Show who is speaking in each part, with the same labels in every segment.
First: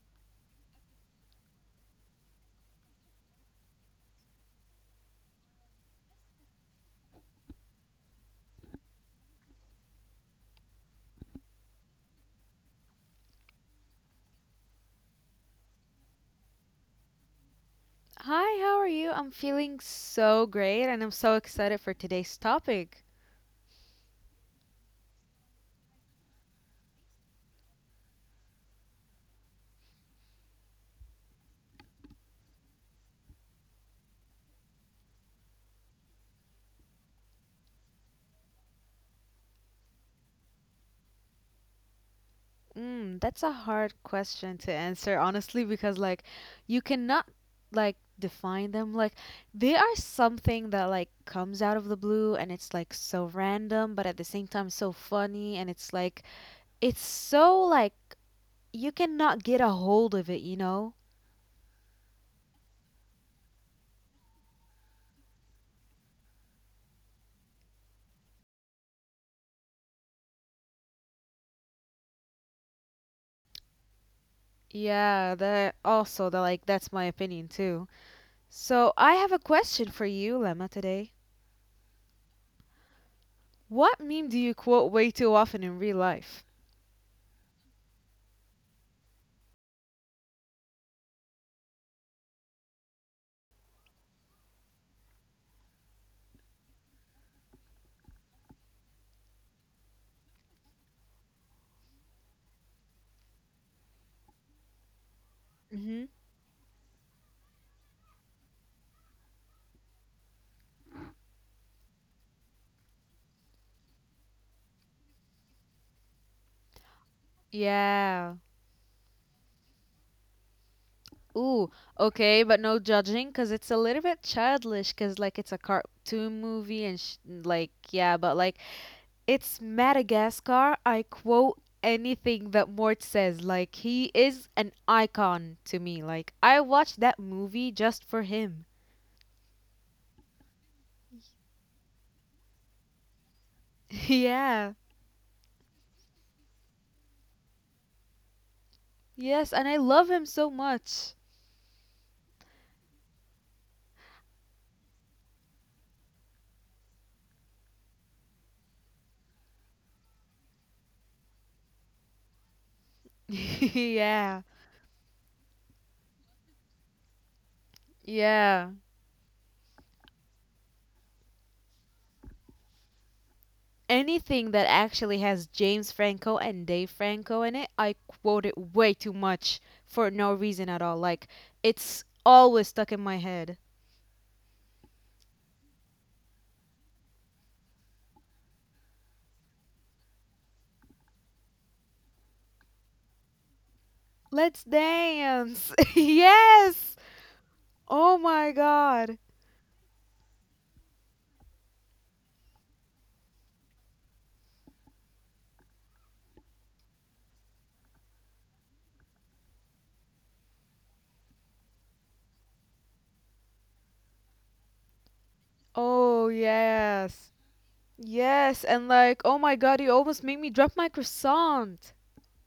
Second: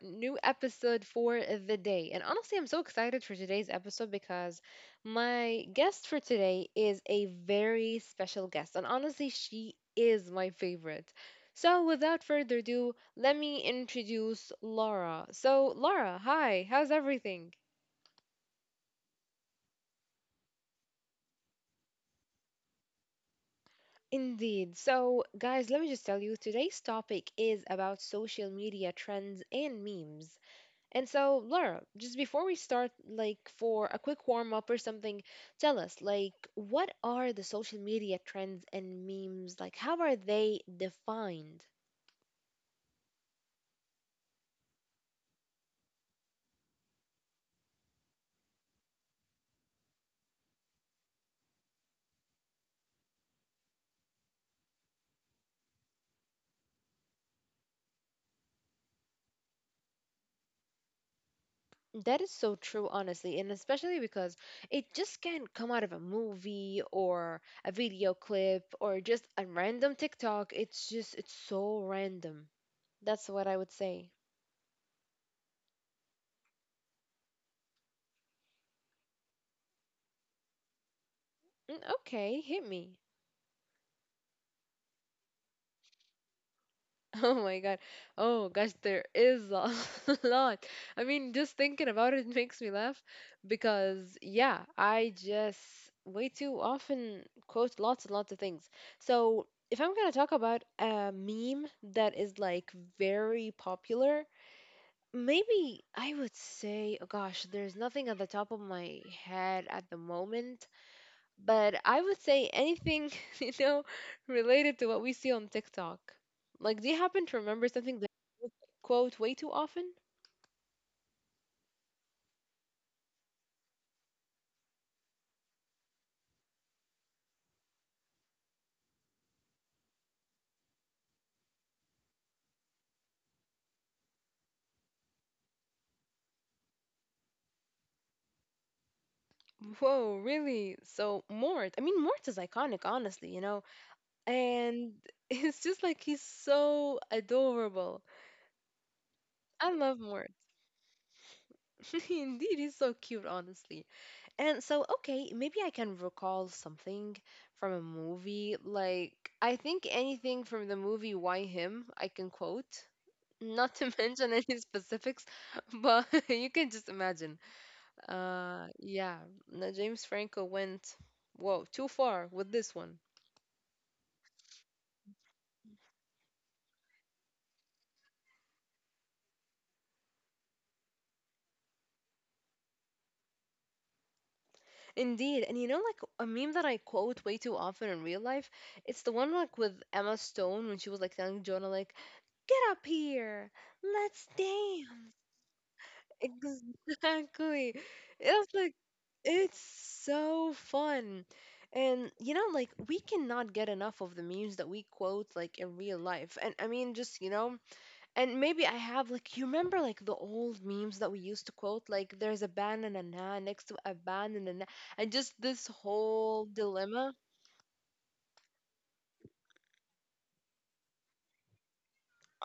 Speaker 1: new episode for the day. And honestly, I'm so excited for today's episode because my guest for today is a very special guest, and honestly, she is my favorite. So, without further ado, let me introduce Laura. So, Laura, hi, how's everything?
Speaker 2: Hi, how are you? I'm feeling so great and I'm so excited for today's topic.
Speaker 1: Indeed. So, guys, let me just tell you today's topic is about social media trends and memes. And so, Laura, just before we start, like for a quick warm up or something, tell us, like, what are the social media trends and memes? Like, how are they defined?
Speaker 2: Mm, that's a hard question to answer, honestly, because like you cannot like define them. Like they are something that like comes out of the blue and it's like so random, but at the same time so funny and it's like it's so like you cannot get a hold of it, you know?
Speaker 1: That is so true, honestly, and especially because it just can't come out of a movie or a video clip or just a random TikTok. It's just, it's so random. That's what I would say.
Speaker 2: Yeah, that also that like that's my opinion too. So I have a question for you, Lemma, today.
Speaker 1: Mm, okay, hit me.
Speaker 2: What meme do you quote way too often in real life?
Speaker 1: Oh my god. Oh gosh, there is a lot. I mean, just thinking about it makes me laugh because, yeah, I just way too often quote lots and lots of things. So, if I'm gonna talk about a meme that is like very popular, maybe
Speaker 2: Mm-hmm.
Speaker 1: I would say, oh gosh, there's nothing at the top of my head at the moment, but I would say anything, you know, related to what we see on TikTok. Like, do you happen to remember something that
Speaker 2: Yeah.
Speaker 1: you quote way too often?
Speaker 2: Ooh, okay, but no judging because it's a little bit childish because, like, it's a cartoon movie and, like, yeah, but, like, it's Madagascar. I quote anything that Mort says. Like, he is an icon to me. Like, I watched that movie just for him.
Speaker 1: Whoa, really? So Mort, I mean, Mort is iconic, honestly,
Speaker 2: yeah.
Speaker 1: and it's just like he's so adorable.
Speaker 2: Yes, and I
Speaker 1: I love
Speaker 2: love him
Speaker 1: Mort.
Speaker 2: so much.
Speaker 1: Indeed, he's so cute, honestly. And so, okay, maybe I can recall something from a movie. Like, I think anything from the movie Why Him, I can quote. Not to mention
Speaker 2: yeah.
Speaker 1: any specifics, but you can just imagine.
Speaker 2: Yeah.
Speaker 1: Yeah, no, James Franco went, whoa, too far with this one.
Speaker 2: Anything that actually has James Franco and Dave Franco in it, I quote it way too much for no reason at all. Like, it's always stuck in my head.
Speaker 1: Indeed, and like a meme that I quote way too often in real life, it's the one like with Emma Stone when she was like telling Jonah, like, get up here, let's
Speaker 2: Let's
Speaker 1: dance.
Speaker 2: dance! yes!
Speaker 1: Exactly.
Speaker 2: Oh
Speaker 1: It was
Speaker 2: my
Speaker 1: like,
Speaker 2: god.
Speaker 1: it's so fun. And like we cannot get enough of the memes that we quote like in real life. And I mean, just and maybe I have like you remember like the old memes that we used to quote, like there's a banana next to a banana and just this
Speaker 2: Oh,
Speaker 1: whole dilemma.
Speaker 2: yes. Yes, and like, oh my god, you almost made me drop my croissant.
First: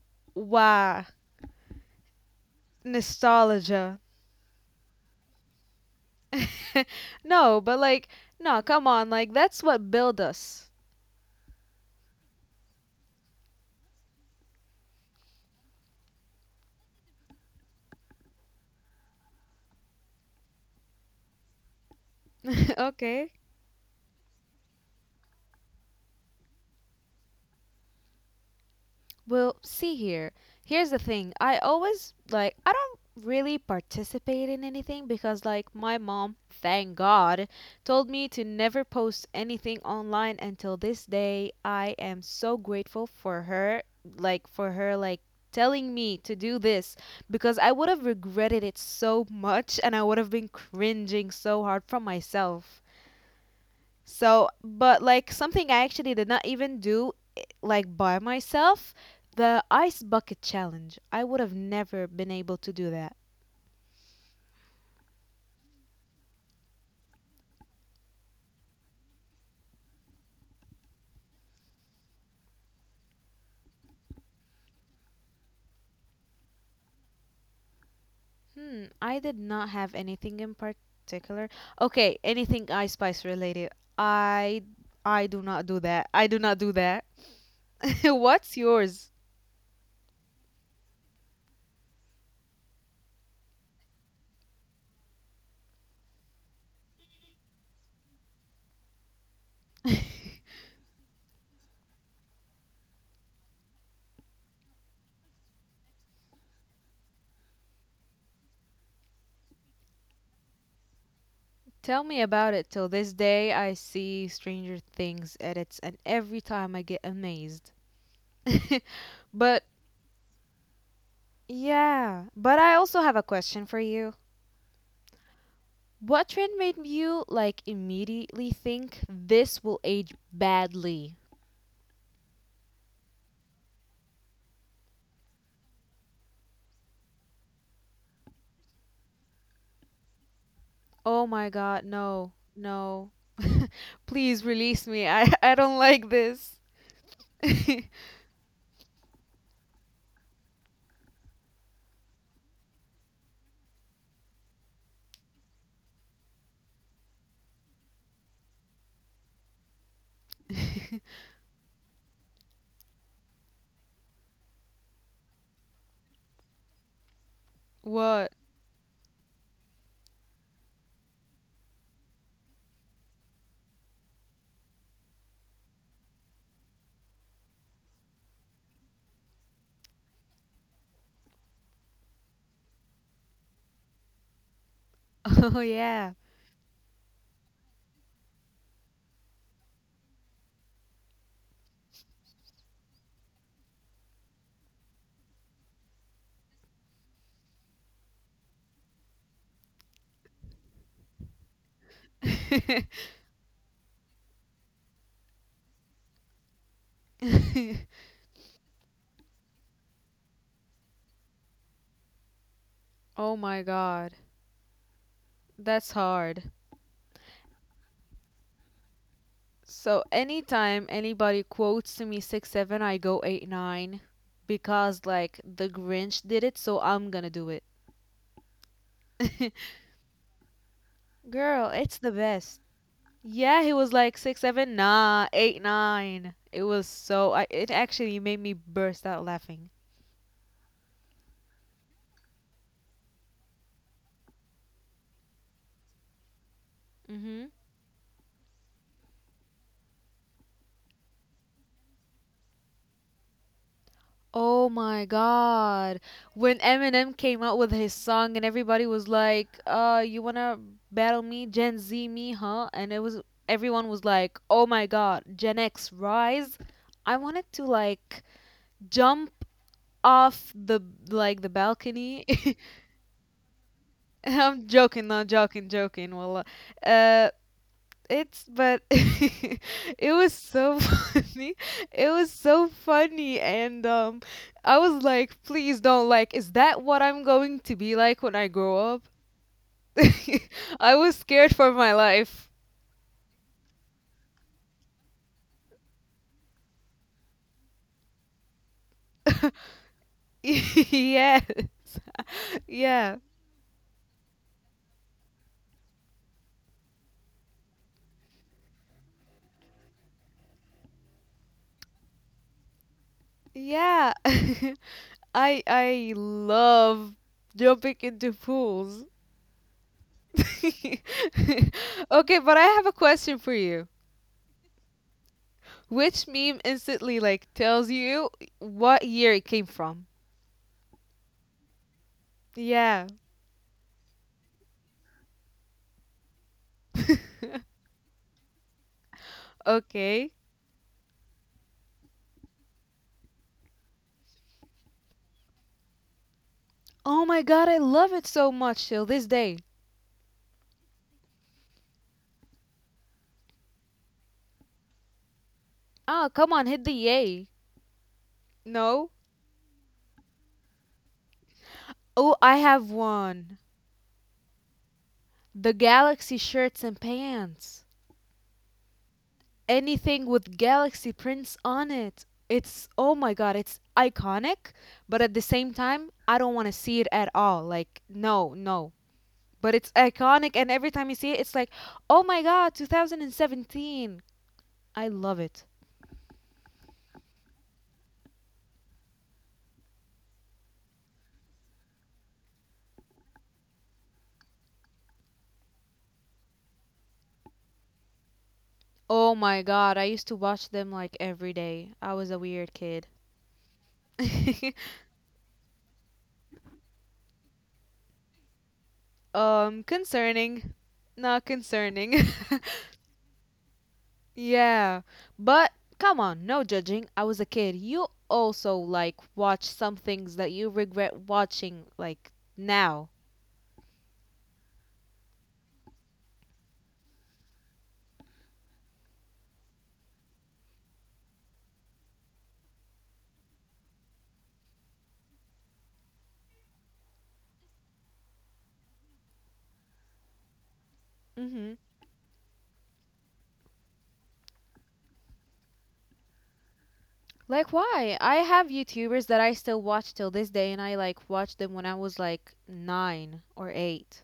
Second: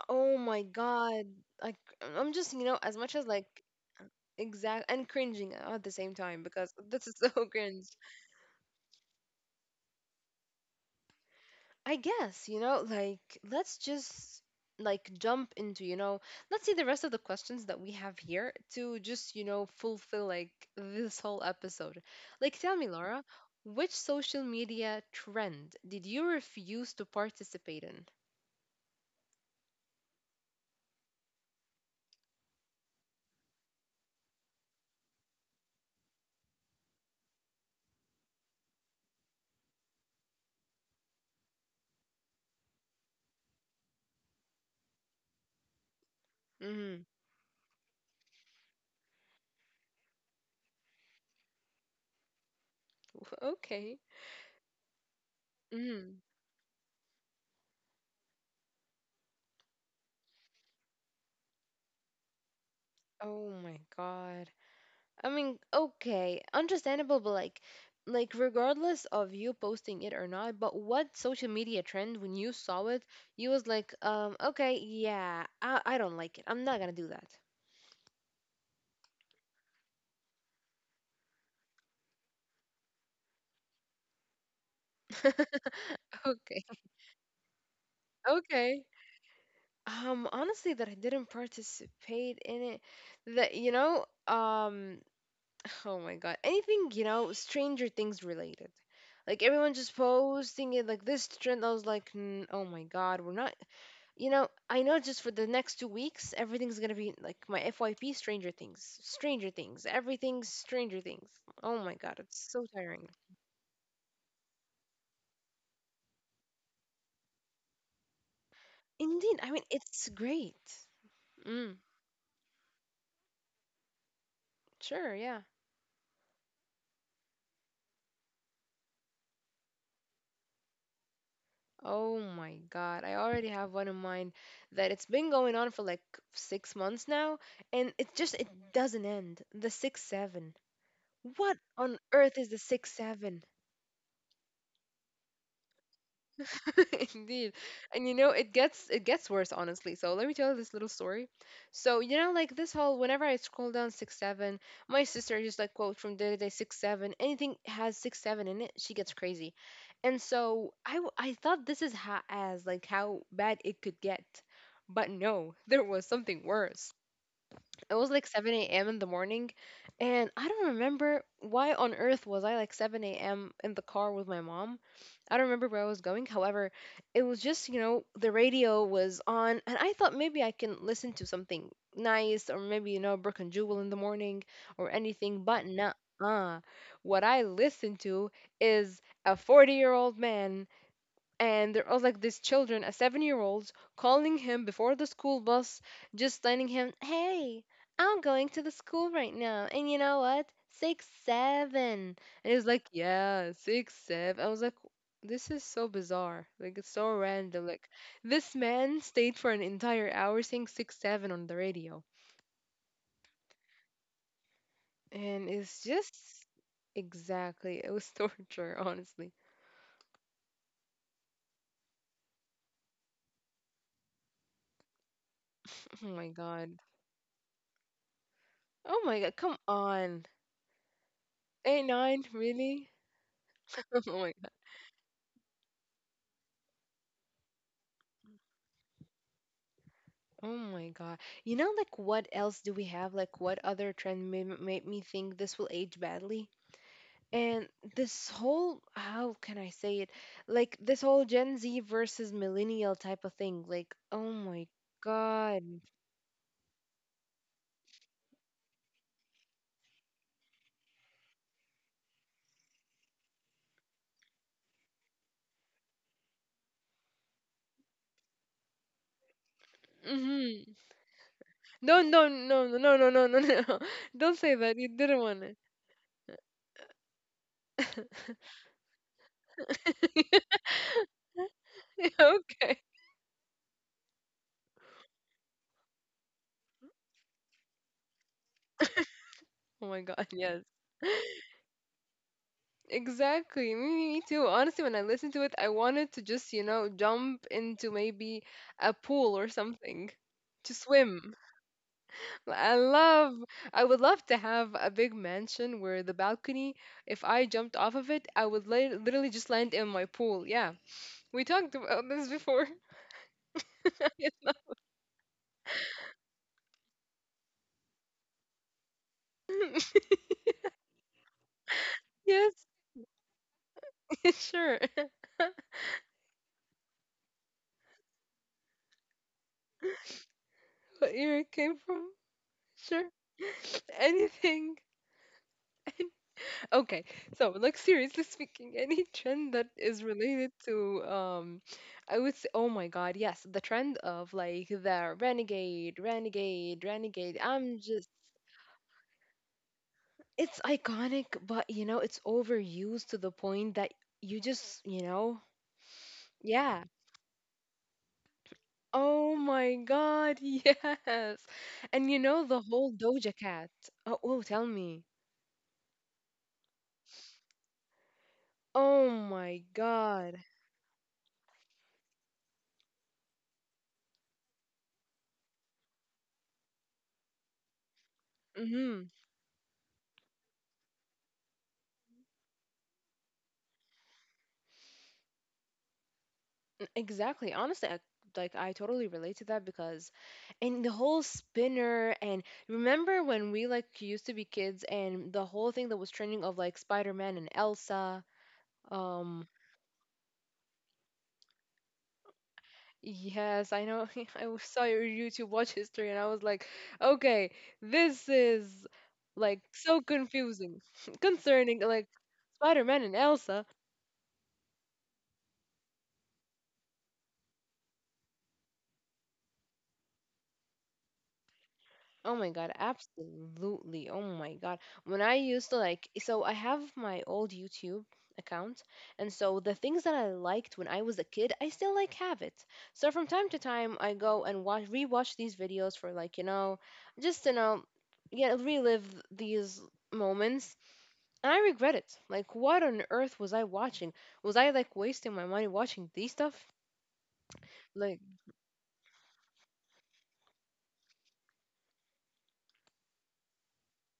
Speaker 1: Oh my
Speaker 2: Wow.
Speaker 1: God! Like I'm just as much as like
Speaker 2: Nostalgia.
Speaker 1: exact and cringing at the same time because this is so
Speaker 2: no, but
Speaker 1: cringe.
Speaker 2: like, no, come on. Like, that's what built us.
Speaker 1: I guess, like let's just like jump into, let's see the rest of the questions that we have here to just, fulfill like this whole episode. Like tell me, Laura,
Speaker 2: okay.
Speaker 1: which social media trend did you refuse to participate in?
Speaker 2: Well, see here. Here's the thing. I always like I don't really participate in anything because like my mom, thank God, told me to never post anything online until this day. I am so grateful for her, like for her like telling me to do this
Speaker 1: Mm,
Speaker 2: because I would have regretted it so much and I would have been cringing so hard from myself.
Speaker 1: okay.
Speaker 2: So, but like something I actually
Speaker 1: Mm.
Speaker 2: did not even do like by myself, the ice bucket challenge. I would have never been able to do that.
Speaker 1: Oh my God. I mean, okay, understandable, but like regardless of you posting it or not, but what social media trend when you saw it, you was like, okay, yeah, I don't like it. I'm not gonna do that.
Speaker 2: Hmm, I did not have anything in particular. Okay, anything ice spice related. I I do not do that. I do
Speaker 1: Okay,
Speaker 2: not do that. What's
Speaker 1: okay.
Speaker 2: yours?
Speaker 1: Honestly, that I didn't participate in it, that oh my God, anything Stranger Things related. Like everyone just posting it like this trend, I was like, "N- oh my God, we're not. You know, I know just for the next 2 weeks, everything's gonna be like my FYP Stranger Things, Stranger Things, everything's Stranger Things. Oh my
Speaker 2: Tell
Speaker 1: god,
Speaker 2: me
Speaker 1: it's
Speaker 2: about
Speaker 1: so
Speaker 2: it. Till
Speaker 1: tiring.
Speaker 2: this day, I see Stranger Things edits, and every time I get amazed.
Speaker 1: Indeed, I mean,
Speaker 2: but
Speaker 1: it's great. Mm,
Speaker 2: Yeah, but I also have a question for you.
Speaker 1: sure, yeah.
Speaker 2: What trend made you like immediately think this will age badly?
Speaker 1: Oh my god, I already have one in mind that it's been going on for like 6 months now, and it just, it doesn't end. The 6, 7.
Speaker 2: Oh my
Speaker 1: What
Speaker 2: god,
Speaker 1: on
Speaker 2: no,
Speaker 1: earth is the six,
Speaker 2: no.
Speaker 1: seven?
Speaker 2: Please release me. I I don't like this.
Speaker 1: Indeed. And you know, it gets worse honestly. So let me tell you this little story. So, like this whole whenever I scroll down 6, 7, my sister just like quote from day to day 6, 7, anything has 6, 7 in it, she gets crazy. And so I thought this is how as like how bad it could get. But no, there was something worse. It was like
Speaker 2: What?
Speaker 1: 7 a.m. in the morning, and I don't remember why on earth was I like 7 a.m. in the car with my mom. I don't remember where I was going. However, it was just, the radio was on, and I thought maybe I can listen to something nice or maybe, Brook and Jewel in the morning or anything,
Speaker 2: Oh
Speaker 1: but nah.
Speaker 2: yeah.
Speaker 1: What I listened to is a 40-year-old man and there was like these children, a 7 year old, calling him before the school bus, just telling him, "Hey, I'm going to the school right now. And you know what? 6, 7." And he was like, "Yeah, 6, 7." I was like, "This is so bizarre." Like, it's so random. Like, this man stayed for an entire hour saying 6, 7 on the radio.
Speaker 2: Oh my god.
Speaker 1: And it's
Speaker 2: That's
Speaker 1: just
Speaker 2: hard.
Speaker 1: exactly, it was torture, honestly.
Speaker 2: So anytime anybody quotes to me 6-7, I go 8-9 because like the
Speaker 1: Oh
Speaker 2: Grinch
Speaker 1: my
Speaker 2: did it,
Speaker 1: God.
Speaker 2: so I'm gonna do it.
Speaker 1: Oh my God, come on.
Speaker 2: Girl, it's the
Speaker 1: A9,
Speaker 2: best.
Speaker 1: really?
Speaker 2: Yeah, he was like
Speaker 1: Oh my
Speaker 2: six,
Speaker 1: god.
Speaker 2: seven, nah, eight, nine. It was so. It actually made me burst out laughing.
Speaker 1: Oh my god. Like what else do we have? Like what other trend made me think this will age badly?
Speaker 2: Hmm.
Speaker 1: And this whole, how can I say it? Like this whole Gen Z versus millennial type of thing. Like, oh
Speaker 2: Oh
Speaker 1: my
Speaker 2: my
Speaker 1: god.
Speaker 2: god. When Eminem came out with his song and everybody was like, you wanna battle me, Gen Z me, huh? And it was. Everyone was like, oh my god, Gen X rise. I wanted to like jump off
Speaker 1: Mm-hmm.
Speaker 2: the like the
Speaker 1: No,
Speaker 2: balcony.
Speaker 1: no, no, no, no, no, no, no, no. Don't say
Speaker 2: I'm
Speaker 1: that. You
Speaker 2: joking,
Speaker 1: didn't
Speaker 2: not
Speaker 1: want it.
Speaker 2: joking, joking. Wallah. Uh, it's but it was so funny. It was so
Speaker 1: Okay.
Speaker 2: funny and I was like, please don't like is that what I'm going to be like when I grow up?
Speaker 1: Oh my god, yes.
Speaker 2: I was scared for my life.
Speaker 1: Exactly. Me too. Honestly, when I listened to it, I wanted to just, jump into maybe a pool or something to swim.
Speaker 2: yes.
Speaker 1: I
Speaker 2: Yeah.
Speaker 1: love, I would love to have a big mansion where the balcony, if I jumped off of it, I would li literally just land in my pool. Yeah. We talked about this before.
Speaker 2: Yeah.
Speaker 1: Yes.
Speaker 2: I love jumping into pools. okay, but I
Speaker 1: Yes,
Speaker 2: have a question for you.
Speaker 1: sure.
Speaker 2: Which meme instantly like tells you what year it came from?
Speaker 1: What year it came from?
Speaker 2: Yeah.
Speaker 1: Sure. Anything. Okay, so like seriously speaking, any trend that is
Speaker 2: Okay.
Speaker 1: related to I would say, oh my God, yes, the trend of like the renegade, renegade,
Speaker 2: Oh
Speaker 1: renegade.
Speaker 2: my god,
Speaker 1: I'm
Speaker 2: I
Speaker 1: just,
Speaker 2: love it so much till this day.
Speaker 1: it's iconic, but it's overused to the point that you just,
Speaker 2: Oh, come on,
Speaker 1: yeah.
Speaker 2: hit the yay. No.
Speaker 1: Oh my God, yes, and you
Speaker 2: Oh,
Speaker 1: know
Speaker 2: I
Speaker 1: the whole
Speaker 2: have
Speaker 1: Doja
Speaker 2: one.
Speaker 1: Cat. Oh, oh, tell me.
Speaker 2: The galaxy shirts and pants.
Speaker 1: Oh my
Speaker 2: Anything
Speaker 1: God.
Speaker 2: with galaxy prints on it. It's oh my god, it's iconic, but at the same time, I don't want to see it at all. Like no, no.
Speaker 1: Mhm.
Speaker 2: But it's iconic and every time you see it it's like oh my god 2017, I love it.
Speaker 1: Exactly. Honestly, I, like I totally relate to that because, and the whole spinner and remember when we like used to be kids and the whole thing that was trending of like Spider-Man and Elsa.
Speaker 2: Oh
Speaker 1: Um,
Speaker 2: my god, I used to watch them like every day, I was a weird kid.
Speaker 1: yes, I know. I saw your YouTube watch history and I was like, okay, this is like so
Speaker 2: Concerning,
Speaker 1: confusing,
Speaker 2: not
Speaker 1: concerning like
Speaker 2: concerning.
Speaker 1: Spider-Man and Elsa.
Speaker 2: yeah, but come on, no judging, I was a kid. You also like watch some things that you regret watching like
Speaker 1: Oh my god,
Speaker 2: now.
Speaker 1: absolutely. Oh my god. When I used to like so I have my old YouTube account and so the things that I liked when I was a kid, I still like have it. So from time to time I go and watch rewatch these videos for like, just yeah, relive these moments. And I
Speaker 2: Hmm.
Speaker 1: regret it. Like what on earth was I watching? Was I like wasting my money watching these stuff?
Speaker 2: Like why?
Speaker 1: Like
Speaker 2: I have YouTubers that I still watch till this day and I like watched them when I was like 9 or 8.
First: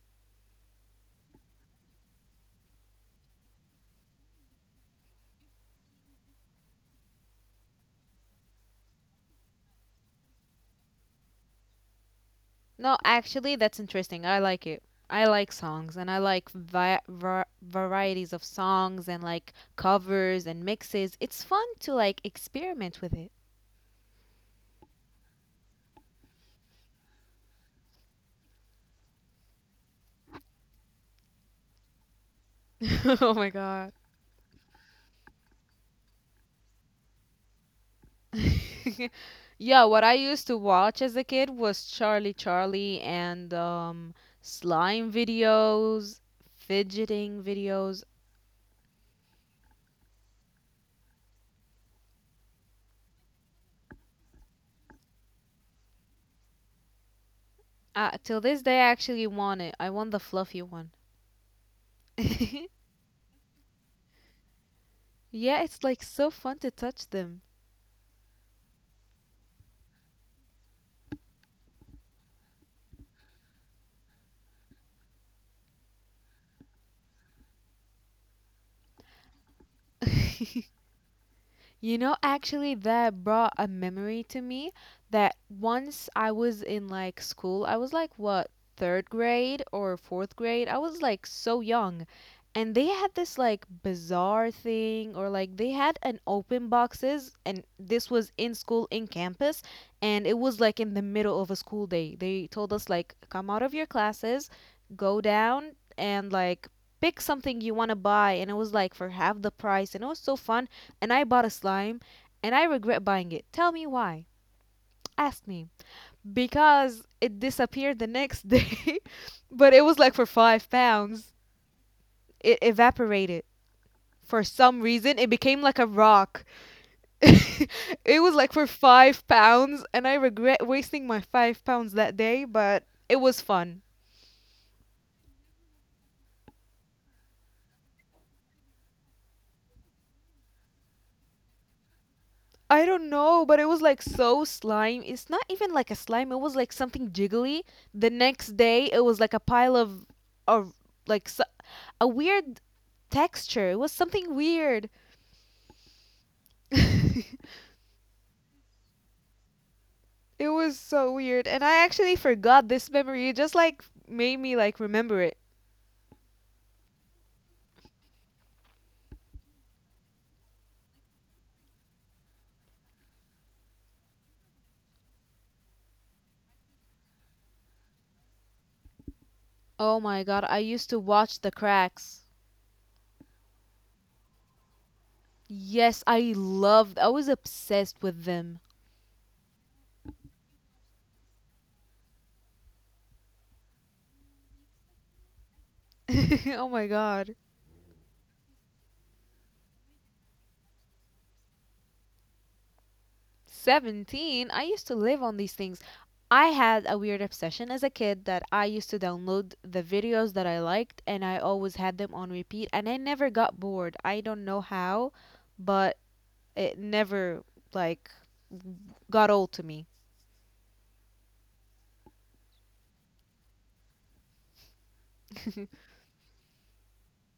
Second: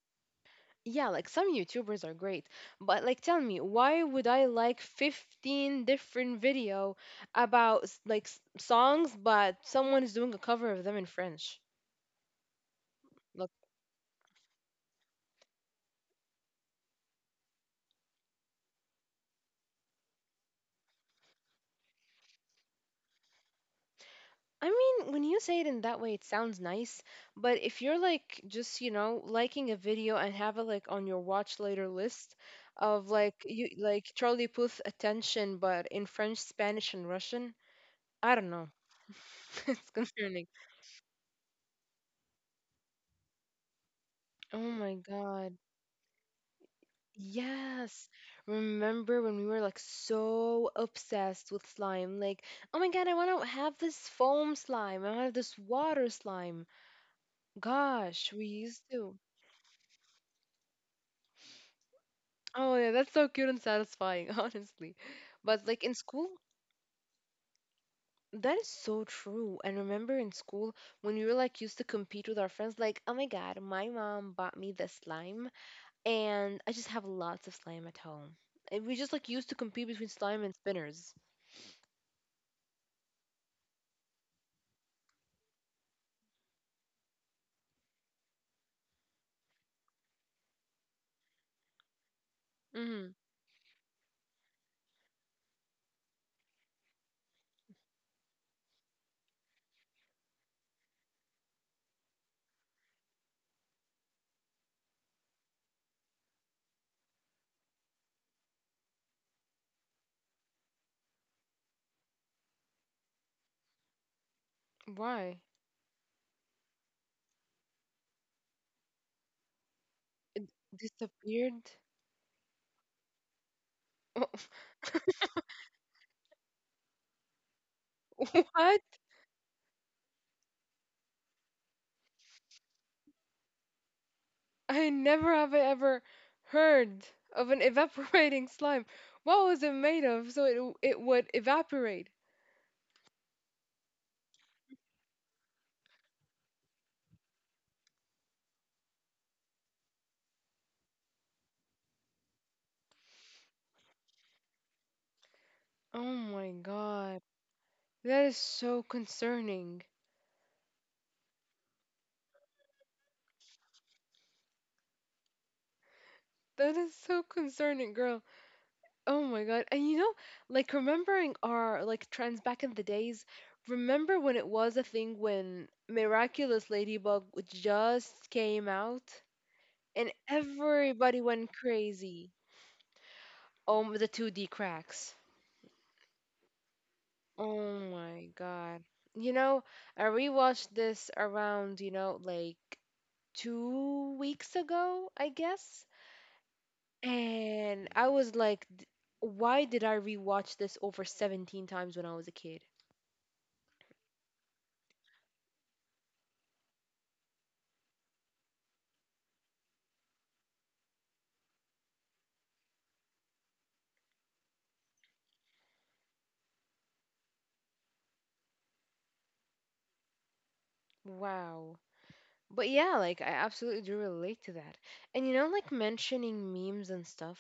Speaker 1: yeah, like some YouTubers are great, but like tell me, why would I like 15 different video about songs but someone is doing a cover of them in French?
Speaker 2: No,
Speaker 1: Look,
Speaker 2: actually that's interesting. I like it. I like songs and I like varieties of songs and like covers and mixes. It's fun to like experiment with it.
Speaker 1: I mean, when you say it in that way, it sounds nice, but if you're like just, liking a video and have it like on your watch later list of
Speaker 2: oh
Speaker 1: like
Speaker 2: my
Speaker 1: you
Speaker 2: god.
Speaker 1: like Charlie Puth attention but in French, Spanish and Russian, I don't know.
Speaker 2: Yeah,
Speaker 1: It's
Speaker 2: what I used
Speaker 1: concerning.
Speaker 2: to watch as a kid was Charlie Charlie and
Speaker 1: Oh my
Speaker 2: slime
Speaker 1: God.
Speaker 2: videos, fidgeting videos.
Speaker 1: Yes. Remember when we were like so obsessed with slime? Like, oh my god, I want to have this foam slime. I want to have this water slime. Gosh,
Speaker 2: Till
Speaker 1: we
Speaker 2: this day, I
Speaker 1: used to.
Speaker 2: actually want it. I want the fluffy one. yeah,
Speaker 1: Oh yeah, that's so cute and satisfying, honestly. But like
Speaker 2: it's
Speaker 1: in
Speaker 2: like so
Speaker 1: school,
Speaker 2: fun to touch them.
Speaker 1: that is so true. And remember in school when we were like used to compete with our friends, like, oh my god, my mom bought me this slime and I just have lots of slime at home. And we just like used to compete between slime and spinners.
Speaker 2: You know, actually, that brought a memory to me that once I was in like school, I was like, what, third grade or fourth grade? I was like so young. And they
Speaker 1: Mm-hmm.
Speaker 2: had this like bizarre thing, or like they had an open boxes, and this was in school, in campus, and it was like in the middle of a school day. They told us, like, come out of your classes, go down, and like pick something you want to buy. And it was like for half the price, and it was so fun and I bought a slime and I regret buying it. Tell me why.
Speaker 1: Why?
Speaker 2: Ask me. Because it disappeared the next day, but it was like for £5.
Speaker 1: Disappeared?
Speaker 2: It evaporated.
Speaker 1: Oh,
Speaker 2: For some reason, it became like a rock. it was like for
Speaker 1: what?
Speaker 2: £5, and I regret wasting my £5 that day, but it was fun.
Speaker 1: I never have I ever heard of an evaporating slime. What was it made of so it would evaporate?
Speaker 2: I don't know, but it was like so slime. It's not even like a slime, it was like something jiggly. The next day, it was like a pile of like s- a weird texture. It was something weird.
Speaker 1: Oh my god.
Speaker 2: it
Speaker 1: That is so concerning.
Speaker 2: was so weird. And I actually forgot this memory. It just like made me like remember it.
Speaker 1: That is so concerning, girl. Oh my god. And like remembering our like trends back in the days, remember when it was a thing when Miraculous Ladybug just came out
Speaker 2: Oh
Speaker 1: and
Speaker 2: my god, I used to
Speaker 1: everybody
Speaker 2: watch
Speaker 1: went
Speaker 2: the
Speaker 1: crazy.
Speaker 2: cracks.
Speaker 1: Oh, the 2D cracks.
Speaker 2: Yes, I loved. I was
Speaker 1: Oh
Speaker 2: obsessed
Speaker 1: my
Speaker 2: with them.
Speaker 1: God. You know, I rewatched this around, like 2 weeks ago, I guess.
Speaker 2: oh my god.
Speaker 1: And I was like, "D- why did I rewatch this over 17 times when I was a kid?"
Speaker 2: 17, I used to live on these things. I had a weird obsession as a kid that I used to download the videos that I liked and I always had them on repeat and I never got bored. I don't know how, but it never, like, got old to me.
Speaker 1: Wow. But yeah, like, I absolutely do relate to that. And you know, like mentioning memes and stuff,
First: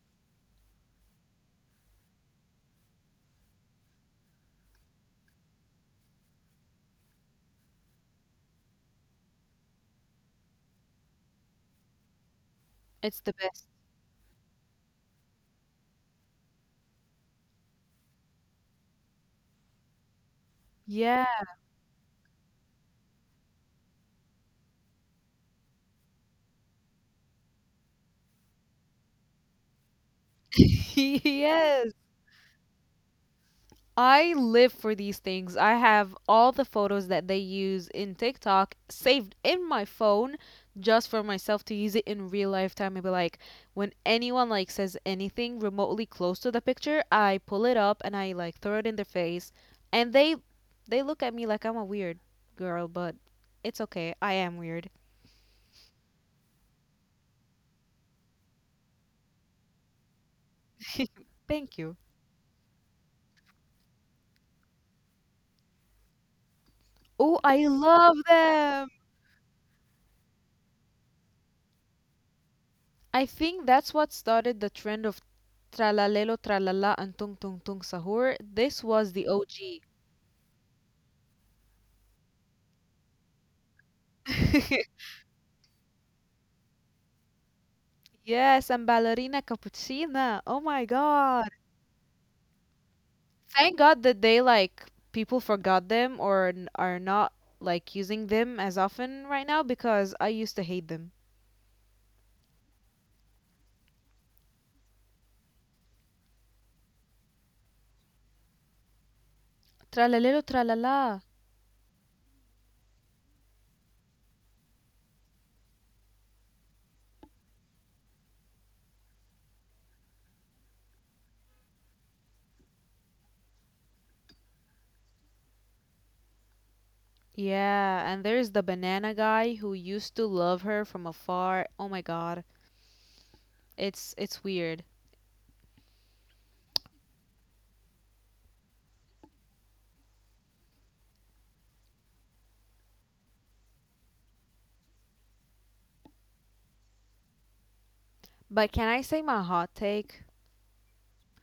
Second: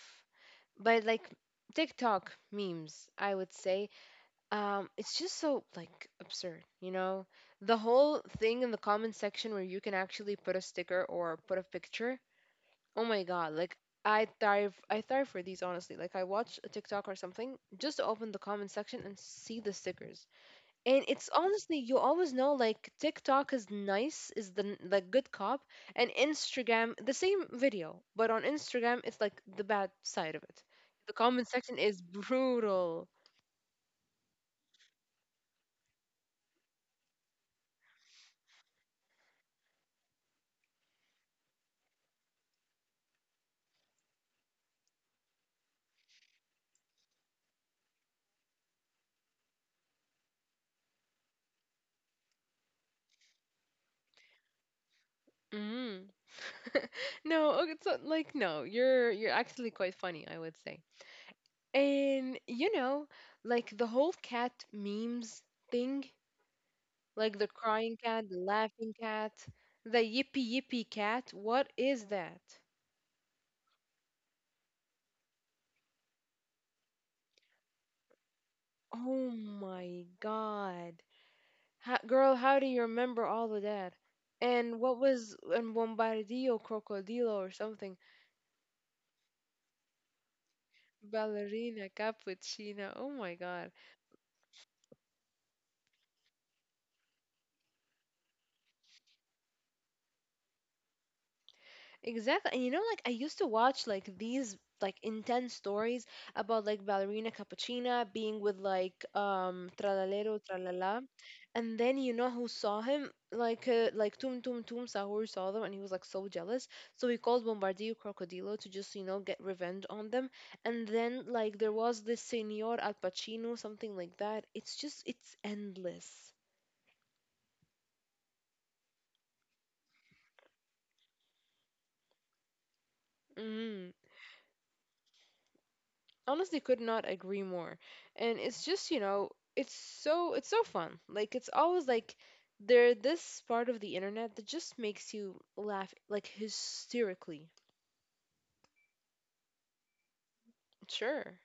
Speaker 1: but like TikTok memes, I would say, it's just so like absurd, you know, the whole thing in the comment section where you can actually put a sticker or put a picture. Oh
Speaker 2: It's
Speaker 1: my
Speaker 2: the
Speaker 1: god,
Speaker 2: best.
Speaker 1: like I thrive for these, honestly. Like I watch a TikTok or something just to open the comment section and see the stickers. And
Speaker 2: Yeah.
Speaker 1: it's honestly, you always know, like, TikTok is nice, is the like good cop, and Instagram, the same video, but on Instagram it's like the bad side of it. The comment section
Speaker 2: Yes.
Speaker 1: is brutal.
Speaker 2: I live for these things. I have all the photos that they use in TikTok saved in my phone just for myself to use it in real life time. Maybe like, when anyone like says anything remotely close to the picture, I pull it up and I like throw it in their face and they look at me like I'm a weird girl, but it's okay. I am weird.
Speaker 1: Mhm. No, okay, so like, no, you're actually quite funny, I would say.
Speaker 2: Thank you.
Speaker 1: And you know, like the whole cat memes thing,
Speaker 2: Oh,
Speaker 1: like the
Speaker 2: I
Speaker 1: crying
Speaker 2: love
Speaker 1: cat, the
Speaker 2: them.
Speaker 1: laughing cat, the yippee yippee cat, what is that?
Speaker 2: I think that's what started the trend of tralalelo tralala and tung tung tung sahur. This was the
Speaker 1: Oh
Speaker 2: OG.
Speaker 1: my god. How, girl, how do you remember all of that? And what was and Bombardillo Crocodilo or something?
Speaker 2: Yes, and ballerina cappuccina. Oh my God.
Speaker 1: Ballerina cappuccina? Oh my god.
Speaker 2: Thank God that they like people forgot them or are not like using them as often right now because I used to hate them.
Speaker 1: Exactly. And you know, like I used to watch like these like intense stories about like ballerina Cappuccina being with like
Speaker 2: Tralalero
Speaker 1: Tralalero
Speaker 2: tralala.
Speaker 1: Tralala. And then you know who saw him? Like Tum Tum Tum Sahur saw them and he was like so jealous. So he called Bombardio Crocodilo to just, you know, get revenge on them. And then like there was this Senor Al Pacino, something like that. It's just, it's endless.
Speaker 2: Yeah, and there's the banana guy who used to love her from afar. Oh my God.
Speaker 1: Mm-hmm.
Speaker 2: It's weird.
Speaker 1: Honestly could not agree more, and it's just, you know, it's so, it's so fun, like it's always like there this part of the internet that just makes you laugh like hysterically.
Speaker 2: But can I say my hot take?
Speaker 1: Sure.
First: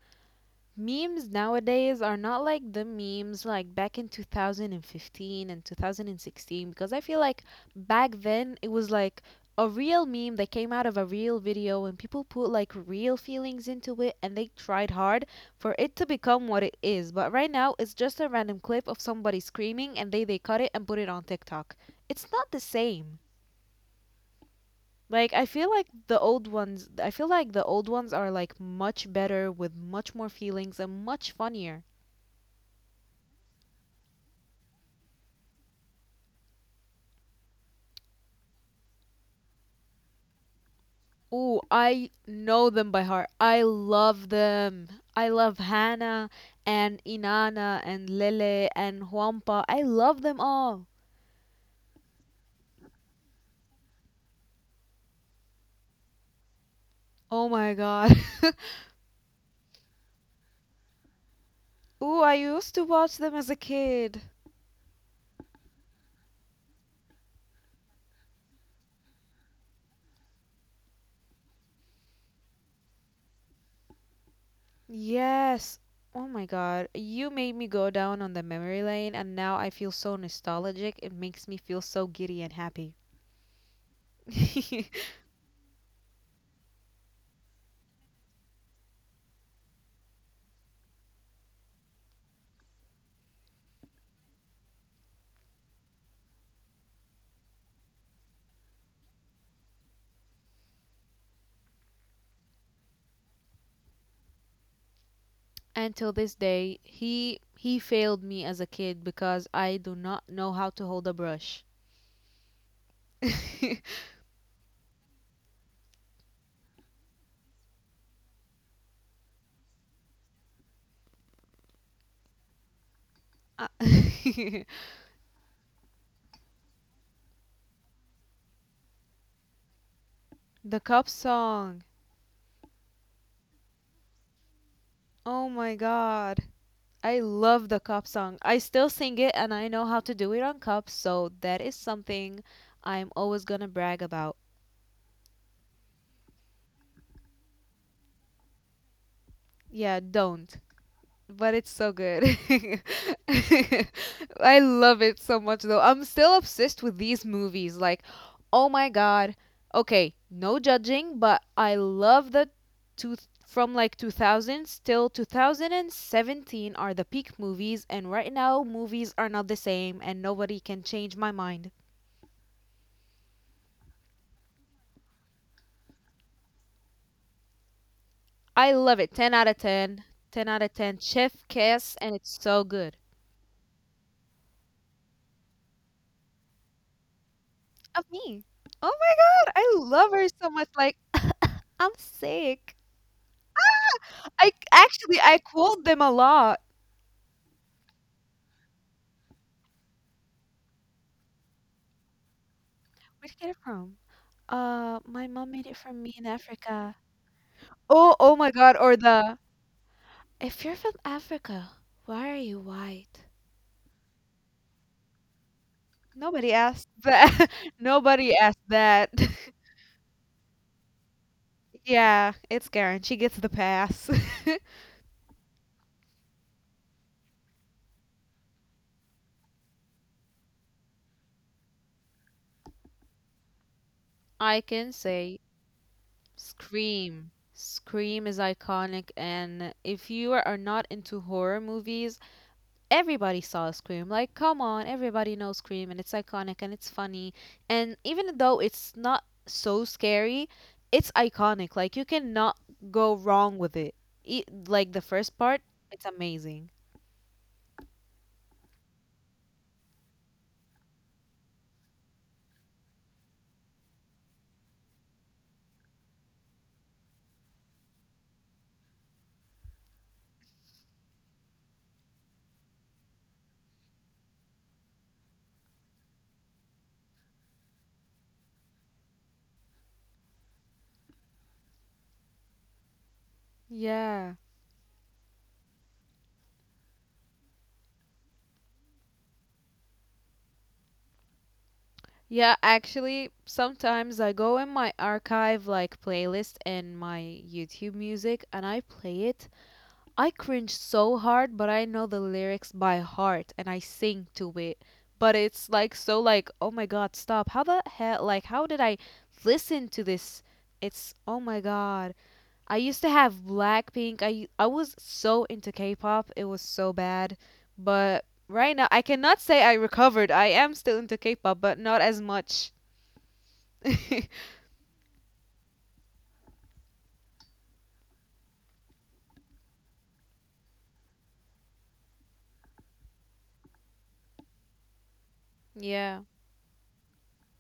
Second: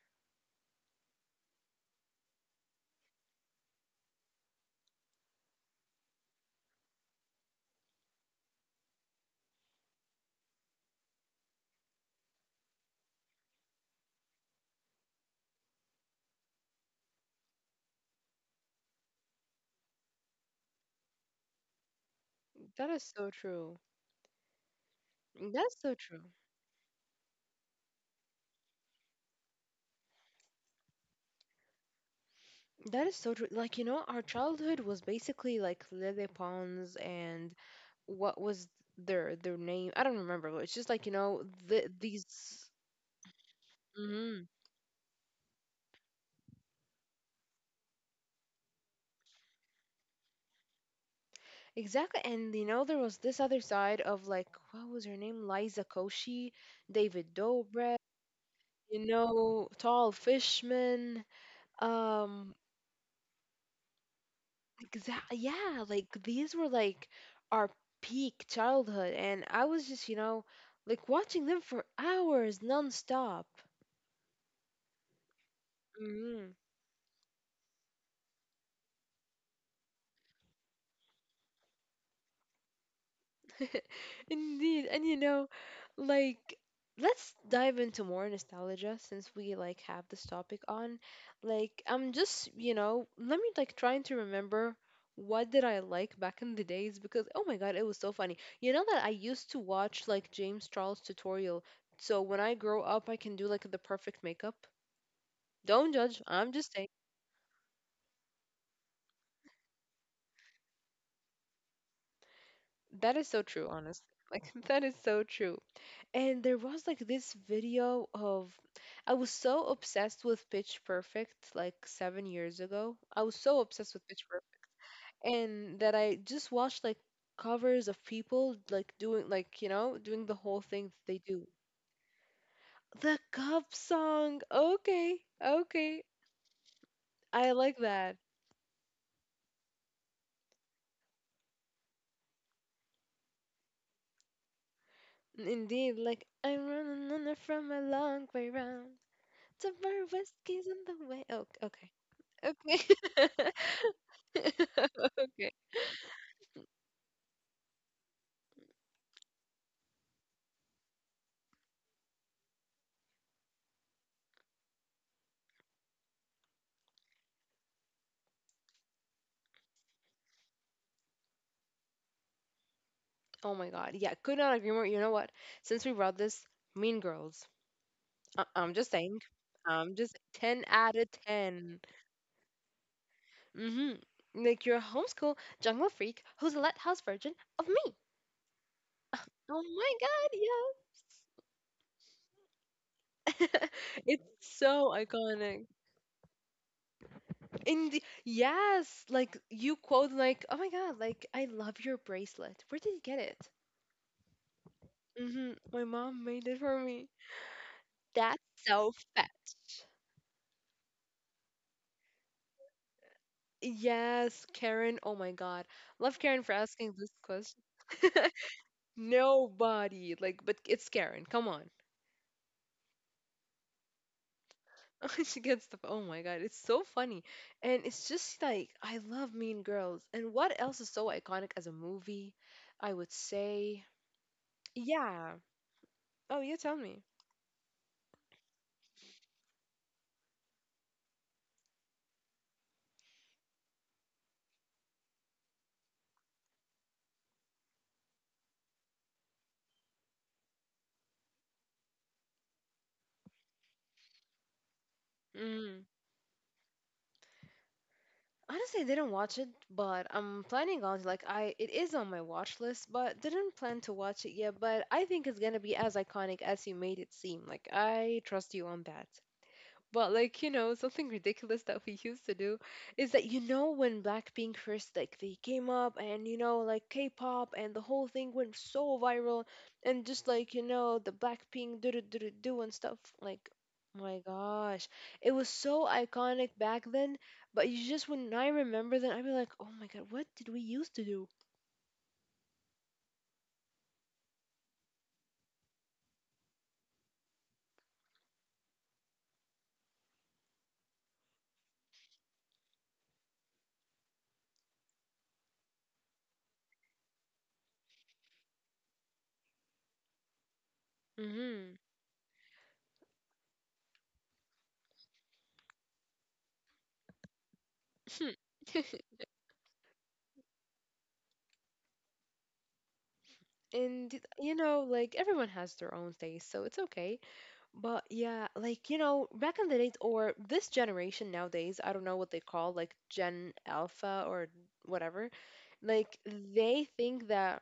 Speaker 2: Memes nowadays are not like the memes like back in 2015 and 2016 because I feel like back then it was like a real meme that came out of a real video and people put like real feelings into it and they tried hard for it to become what it is. But right now it's just a random clip of somebody screaming and they cut it and put it on TikTok. It's not the
Speaker 1: That is
Speaker 2: same.
Speaker 1: so true.
Speaker 2: Like I feel
Speaker 1: That's
Speaker 2: like
Speaker 1: so
Speaker 2: the
Speaker 1: true.
Speaker 2: old ones, I feel like the old ones are like much better with much more feelings and much funnier.
Speaker 1: That is so true. Like, you know, our childhood was basically like Lele Pons and what was their name, I don't remember, but it's just like, you know,
Speaker 2: Ooh,
Speaker 1: the,
Speaker 2: I
Speaker 1: these
Speaker 2: know them by heart. I love them. I love Hannah and Inanna and Lele and Huampa. I love them all.
Speaker 1: exactly. And you know, there was this other side of like, what was her name? Liza Koshy, David
Speaker 2: Oh my
Speaker 1: Dobrik,
Speaker 2: god.
Speaker 1: you know, Tall Fishman.
Speaker 2: Ooh, I
Speaker 1: Um,
Speaker 2: used to watch them as a kid.
Speaker 1: exactly. Yeah, like these were like our peak childhood. And I was just, you know, like watching them for hours nonstop.
Speaker 2: Yes. Oh my
Speaker 1: Hmm.
Speaker 2: god. You made me go down on the memory lane and now I feel so nostalgic. It makes me feel so giddy and happy.
Speaker 1: Indeed, and you know, like let's dive into more nostalgia since we like have this topic on. Like I'm just, you know, let me like trying to remember what did I like back in the days, because oh my god, it was so funny. You know that I used to watch like James Charles tutorial, so when I grow up I can do like the perfect makeup.
Speaker 2: And
Speaker 1: Don't
Speaker 2: till
Speaker 1: judge.
Speaker 2: this
Speaker 1: I'm just
Speaker 2: day,
Speaker 1: saying
Speaker 2: he failed me as a kid because I do not know how to hold a brush.
Speaker 1: that is so true,
Speaker 2: I-
Speaker 1: honestly. Like that is so true. And there was like this video of I was so obsessed with Pitch Perfect like 7 years ago. I was so obsessed with Pitch Perfect. And that I just watched like covers of people like doing like, you know, doing the whole
Speaker 2: the
Speaker 1: thing that
Speaker 2: cop
Speaker 1: they do.
Speaker 2: song.
Speaker 1: The cup song. Okay.
Speaker 2: Oh my
Speaker 1: Okay.
Speaker 2: god. I
Speaker 1: I
Speaker 2: love the
Speaker 1: like
Speaker 2: cop
Speaker 1: that.
Speaker 2: song. I still sing it and I know how to do it on cups, so that is something I'm always gonna brag about.
Speaker 1: Indeed, like I'm running on from a long way round. To
Speaker 2: Yeah,
Speaker 1: more
Speaker 2: don't.
Speaker 1: whiskey's on the way. Oh,
Speaker 2: But it's so
Speaker 1: okay.
Speaker 2: good.
Speaker 1: Okay.
Speaker 2: I love it so
Speaker 1: okay.
Speaker 2: much though. I'm still obsessed with these movies. Like, oh my god. Okay, no judging, but I love the two from like 2000s till 2017 are the peak movies and right now movies are not the same and nobody can change my mind.
Speaker 1: Oh my God. Yeah, could not agree more. You know what? Since we brought this, Mean Girls.
Speaker 2: I
Speaker 1: I'm just
Speaker 2: love it.
Speaker 1: saying.
Speaker 2: 10 out of
Speaker 1: I'm
Speaker 2: 10.
Speaker 1: just
Speaker 2: 10 out
Speaker 1: 10
Speaker 2: of 10.
Speaker 1: out of
Speaker 2: Chef
Speaker 1: 10.
Speaker 2: Kiss and it's so good.
Speaker 1: Mm-hmm. Like your homeschool jungle freak who's a lighthouse version of me.
Speaker 2: Of me. Oh my god,
Speaker 1: Oh
Speaker 2: I
Speaker 1: my
Speaker 2: love her so much like
Speaker 1: God,
Speaker 2: I'm sick.
Speaker 1: yeah. It's
Speaker 2: I
Speaker 1: so
Speaker 2: actually, I
Speaker 1: iconic.
Speaker 2: quote them a lot.
Speaker 1: Yes, like you quote like, oh my God, like I love your bracelet. Where did you get
Speaker 2: Where'd you
Speaker 1: it?
Speaker 2: get it from? My mom
Speaker 1: Mm-hmm.
Speaker 2: made it
Speaker 1: My
Speaker 2: for me in
Speaker 1: mom made it for
Speaker 2: Africa.
Speaker 1: me.
Speaker 2: Oh, oh
Speaker 1: That's
Speaker 2: my God,
Speaker 1: so
Speaker 2: or the
Speaker 1: fetch.
Speaker 2: "If you're from Africa, why are you white?"
Speaker 1: Yes, Karen. Oh my God. Love Karen
Speaker 2: Nobody
Speaker 1: for
Speaker 2: asked
Speaker 1: asking this
Speaker 2: that.
Speaker 1: question.
Speaker 2: Nobody asked that.
Speaker 1: Nobody. Like, but it's Karen. Come on.
Speaker 2: Yeah, it's Karen. She gets the pass.
Speaker 1: She gets the. Oh my God. It's so funny. And it's just like, I love Mean Girls. And what else is so iconic as a movie? I would say.
Speaker 2: I can
Speaker 1: Yeah.
Speaker 2: say
Speaker 1: Oh, you tell me.
Speaker 2: Scream. Scream is iconic, and if you are not into horror movies, everybody saw Scream. Like, come on, everybody knows Scream, and it's iconic and it's funny. And even though it's not so scary, it's iconic. Like, you cannot go wrong with it. Like, the first part,
Speaker 1: Mm-hmm.
Speaker 2: it's amazing.
Speaker 1: Honestly, I didn't watch it, but I'm planning on, like, I it is on my watch list, but didn't plan to watch it yet, but I think it's gonna be as iconic as you made it seem. Like I trust you on that. But like, you know, something ridiculous that we used to do is that, you know, when Blackpink first like they came up, and you know, like K-pop and the whole thing went so viral, and just like, you know, the Blackpink do do do do do and stuff like my
Speaker 2: Yeah.
Speaker 1: gosh, it was so iconic back then. But you just when I remember that, I'd be like, oh my god, what did we used to do?
Speaker 2: Yeah, actually, sometimes I go in my archive, like playlist and my YouTube music, and I play it. I cringe so hard, but I know the lyrics by heart and I sing to it. But it's like so like, oh my god, stop. How the hell like how did I listen to this? It's oh my
Speaker 1: Mm-hmm.
Speaker 2: god. I used to have Blackpink. I was so into K-pop. It was so bad. But right now I cannot say I recovered. I am still into K-pop, but not as much.
Speaker 1: And you know, like everyone has their own taste, so it's okay. But yeah, like, you know, back in the days or this generation nowadays, I don't know what they call, like Gen Alpha or whatever. Like
Speaker 2: Yeah.
Speaker 1: they think that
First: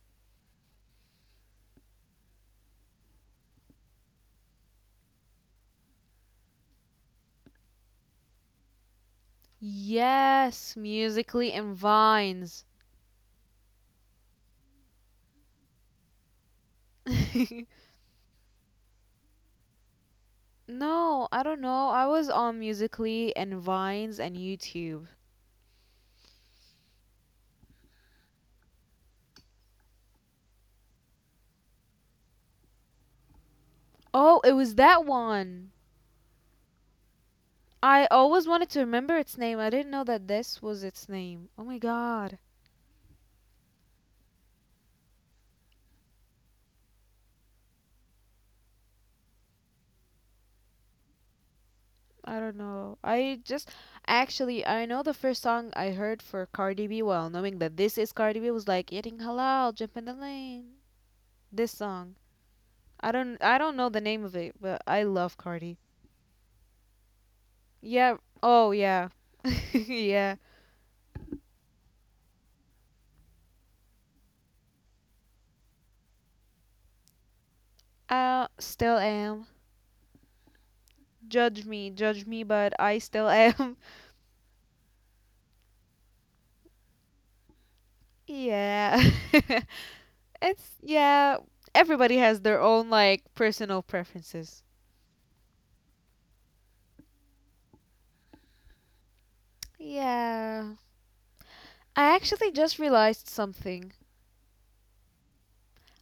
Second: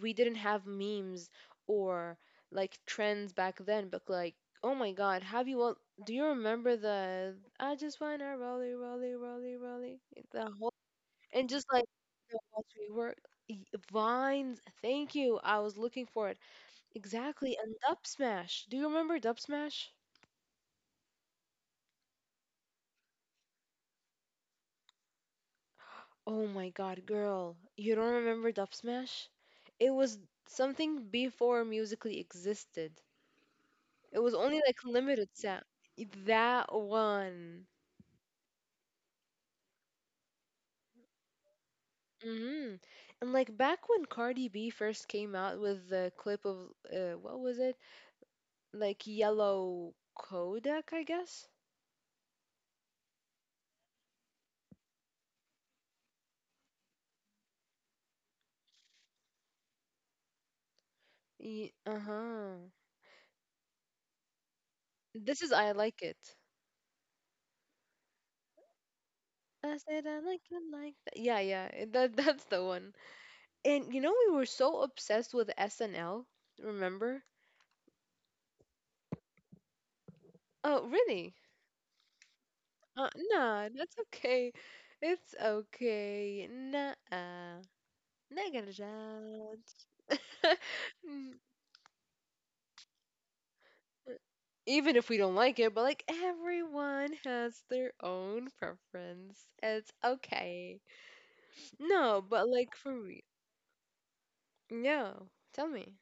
Speaker 1: we didn't have memes or like trends back then, but like oh my god, have you all do you remember the I just wanna rolly rolly rolly rolly the whole
Speaker 2: Yes,
Speaker 1: and
Speaker 2: musically
Speaker 1: just
Speaker 2: and
Speaker 1: like the what
Speaker 2: vines.
Speaker 1: we were y- Vines, thank you. I was looking for it. Exactly, and Dub Smash. Do you remember Dub Smash?
Speaker 2: No, I don't know. I was on Musically and Vines and YouTube.
Speaker 1: Oh my god, girl, you don't remember Dub Smash? It was something before Musically existed. It was
Speaker 2: Oh, it
Speaker 1: only
Speaker 2: was
Speaker 1: like
Speaker 2: that
Speaker 1: limited set.
Speaker 2: one.
Speaker 1: That one.
Speaker 2: I always wanted to remember its name. I didn't know that this was its name. Oh my god.
Speaker 1: Hmm. And like back when Cardi B first came out with the clip of what was it? Like Yellow Kodak, I guess.
Speaker 2: I don't know. I just actually I know the first song I heard for Cardi B, well, knowing that this is Cardi B was like eating halal, jump in the lane. This song.
Speaker 1: Uh-huh.
Speaker 2: I don't know the name of it, but I love
Speaker 1: This is I
Speaker 2: Cardi.
Speaker 1: Like It.
Speaker 2: Yeah. Oh yeah.
Speaker 1: I said I
Speaker 2: Yeah.
Speaker 1: like it like that. Yeah, yeah. That that's the one. And you know we were so obsessed with SNL, remember?
Speaker 2: I still am.
Speaker 1: Oh, really?
Speaker 2: Judge me, but I still
Speaker 1: Nah,
Speaker 2: am.
Speaker 1: that's okay. It's okay. Nah, not gonna
Speaker 2: Yeah.
Speaker 1: judge.
Speaker 2: It's,
Speaker 1: Mm,
Speaker 2: yeah, everybody has their own, like, personal
Speaker 1: uh,
Speaker 2: preferences.
Speaker 1: even if we don't like it, but like everyone has their own preference. It's
Speaker 2: Yeah.
Speaker 1: okay.
Speaker 2: I
Speaker 1: No, but
Speaker 2: actually
Speaker 1: like
Speaker 2: just
Speaker 1: for real.
Speaker 2: realized something.
Speaker 1: No, tell me.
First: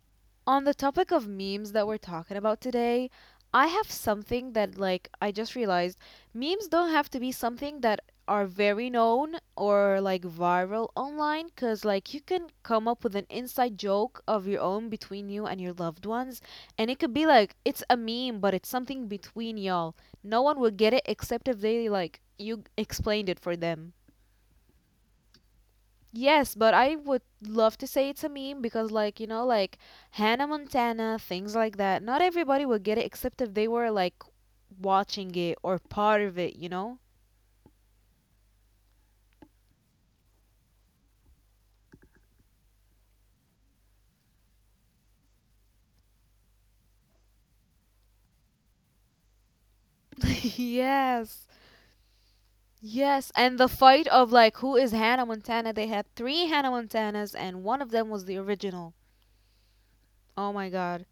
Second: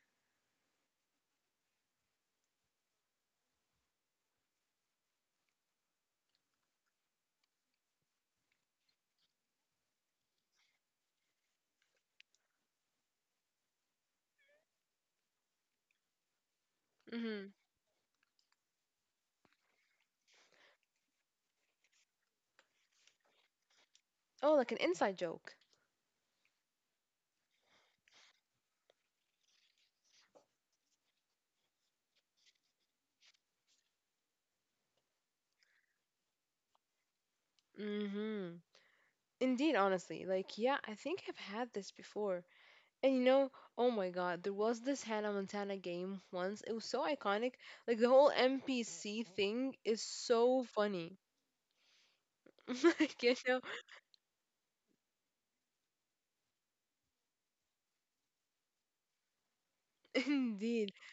Speaker 2: On the topic of memes that we're talking about today, I have something that like I just realized memes don't have to be something that are very known or like viral online cuz like you can come up with an inside joke of your own between you and your loved ones and it could be
Speaker 1: Mhm.
Speaker 2: like it's a meme but it's something between y'all. No one will get it except if they like you explained it for them.
Speaker 1: Oh, like an inside joke.
Speaker 2: Yes, but I would love to say it's a meme because, like, you know, like Hannah Montana, things like that. Not everybody would get it except if they were, like, watching it or part of it, you know?
Speaker 1: Mhm. Indeed, honestly. Like, yeah, I think I've had this before. And you know, oh my god, there was this Hannah Montana game once. It was so iconic. Like the whole NPC thing is so funny.
Speaker 2: Yes.
Speaker 1: Like,
Speaker 2: Yes.
Speaker 1: you
Speaker 2: And
Speaker 1: know,
Speaker 2: the fight of, like, who is Hannah Montana? They had three Hannah Montanas, and one of them was the original. Oh my
Speaker 1: indeed.
Speaker 2: God.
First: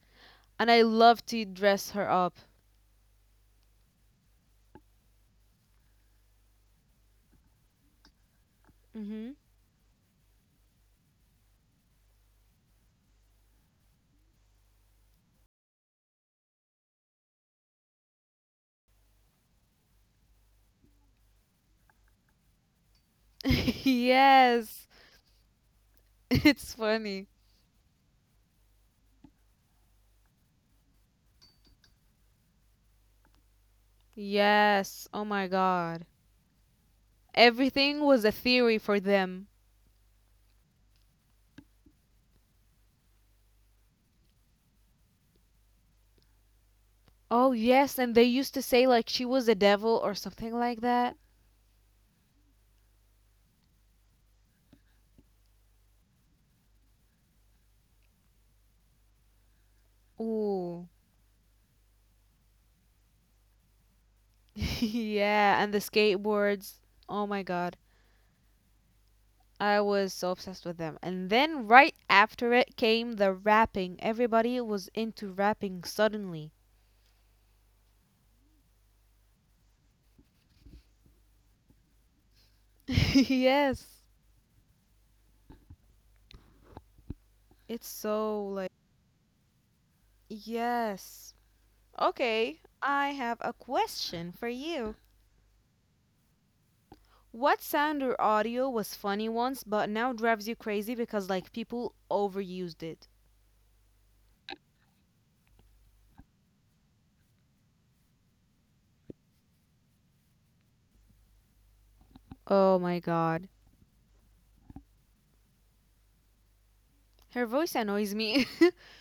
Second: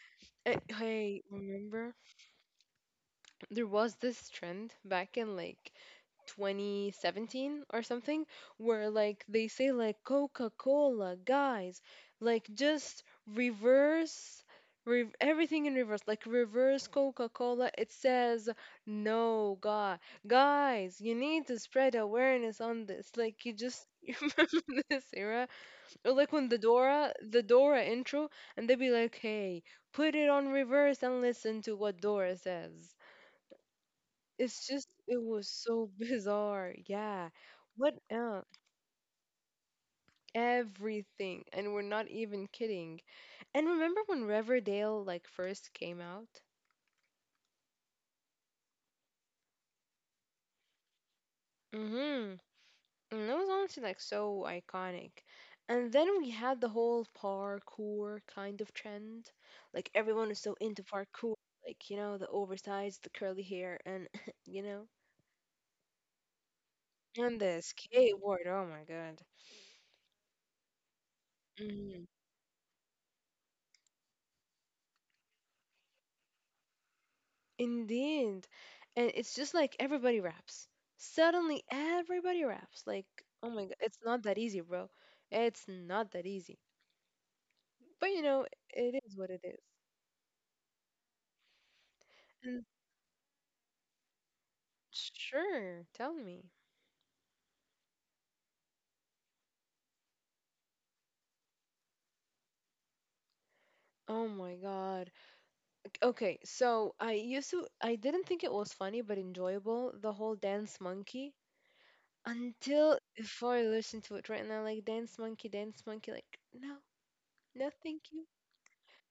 Speaker 1: Eh,
Speaker 2: And I
Speaker 1: hey,
Speaker 2: love to
Speaker 1: remember
Speaker 2: dress her up.
Speaker 1: there was this trend back in like 2017 or something where like
Speaker 2: Mm-hmm.
Speaker 1: they say like coca-cola guys like just reverse everything in reverse, like reverse coca-cola it says no god guys you need to spread awareness on this like you just you remember
Speaker 2: Yes.
Speaker 1: this era, or like when
Speaker 2: It's funny.
Speaker 1: the dora intro and they'd be like hey put it on reverse and listen to what dora says. It's just,
Speaker 2: Yes.
Speaker 1: it
Speaker 2: Oh
Speaker 1: was
Speaker 2: my
Speaker 1: so
Speaker 2: God.
Speaker 1: bizarre. Yeah. What
Speaker 2: Everything was a
Speaker 1: else?
Speaker 2: theory for them.
Speaker 1: Everything. And we're not even kidding. And remember when Riverdale like first came out?
Speaker 2: Oh, yes, and they used to say like she was a devil or something like that.
Speaker 1: Mm-hmm. And that was honestly like so iconic. And then we had the whole parkour kind of trend. Like everyone was so into
Speaker 2: Ooh.
Speaker 1: parkour. Like, you know, the oversized, the curly hair, and, you know,
Speaker 2: Yeah, and the skateboards. Oh
Speaker 1: and
Speaker 2: my
Speaker 1: the
Speaker 2: god.
Speaker 1: skateboard. Oh my God.
Speaker 2: I was so obsessed with them. And then right after it came the rapping. Everybody was into rapping suddenly.
Speaker 1: Indeed. And it's just like everybody raps. Suddenly everybody raps. Like, oh my god,
Speaker 2: Yes.
Speaker 1: it's not that easy, bro. It's not that easy.
Speaker 2: It's
Speaker 1: But you know,
Speaker 2: so like.
Speaker 1: it is what it is.
Speaker 2: Yes. Okay,
Speaker 1: And
Speaker 2: I have a question for you.
Speaker 1: sure, tell me.
Speaker 2: What sound or audio was funny once but now drives you crazy because like people overused it?
Speaker 1: Oh my god. Okay, so I used to I didn't think it was funny but enjoyable, the whole dance monkey.
Speaker 2: Oh
Speaker 1: Until
Speaker 2: my
Speaker 1: before
Speaker 2: god.
Speaker 1: I listen to it right now, like dance monkey, like no,
Speaker 2: Her
Speaker 1: no
Speaker 2: voice
Speaker 1: thank
Speaker 2: annoys
Speaker 1: you.
Speaker 2: me.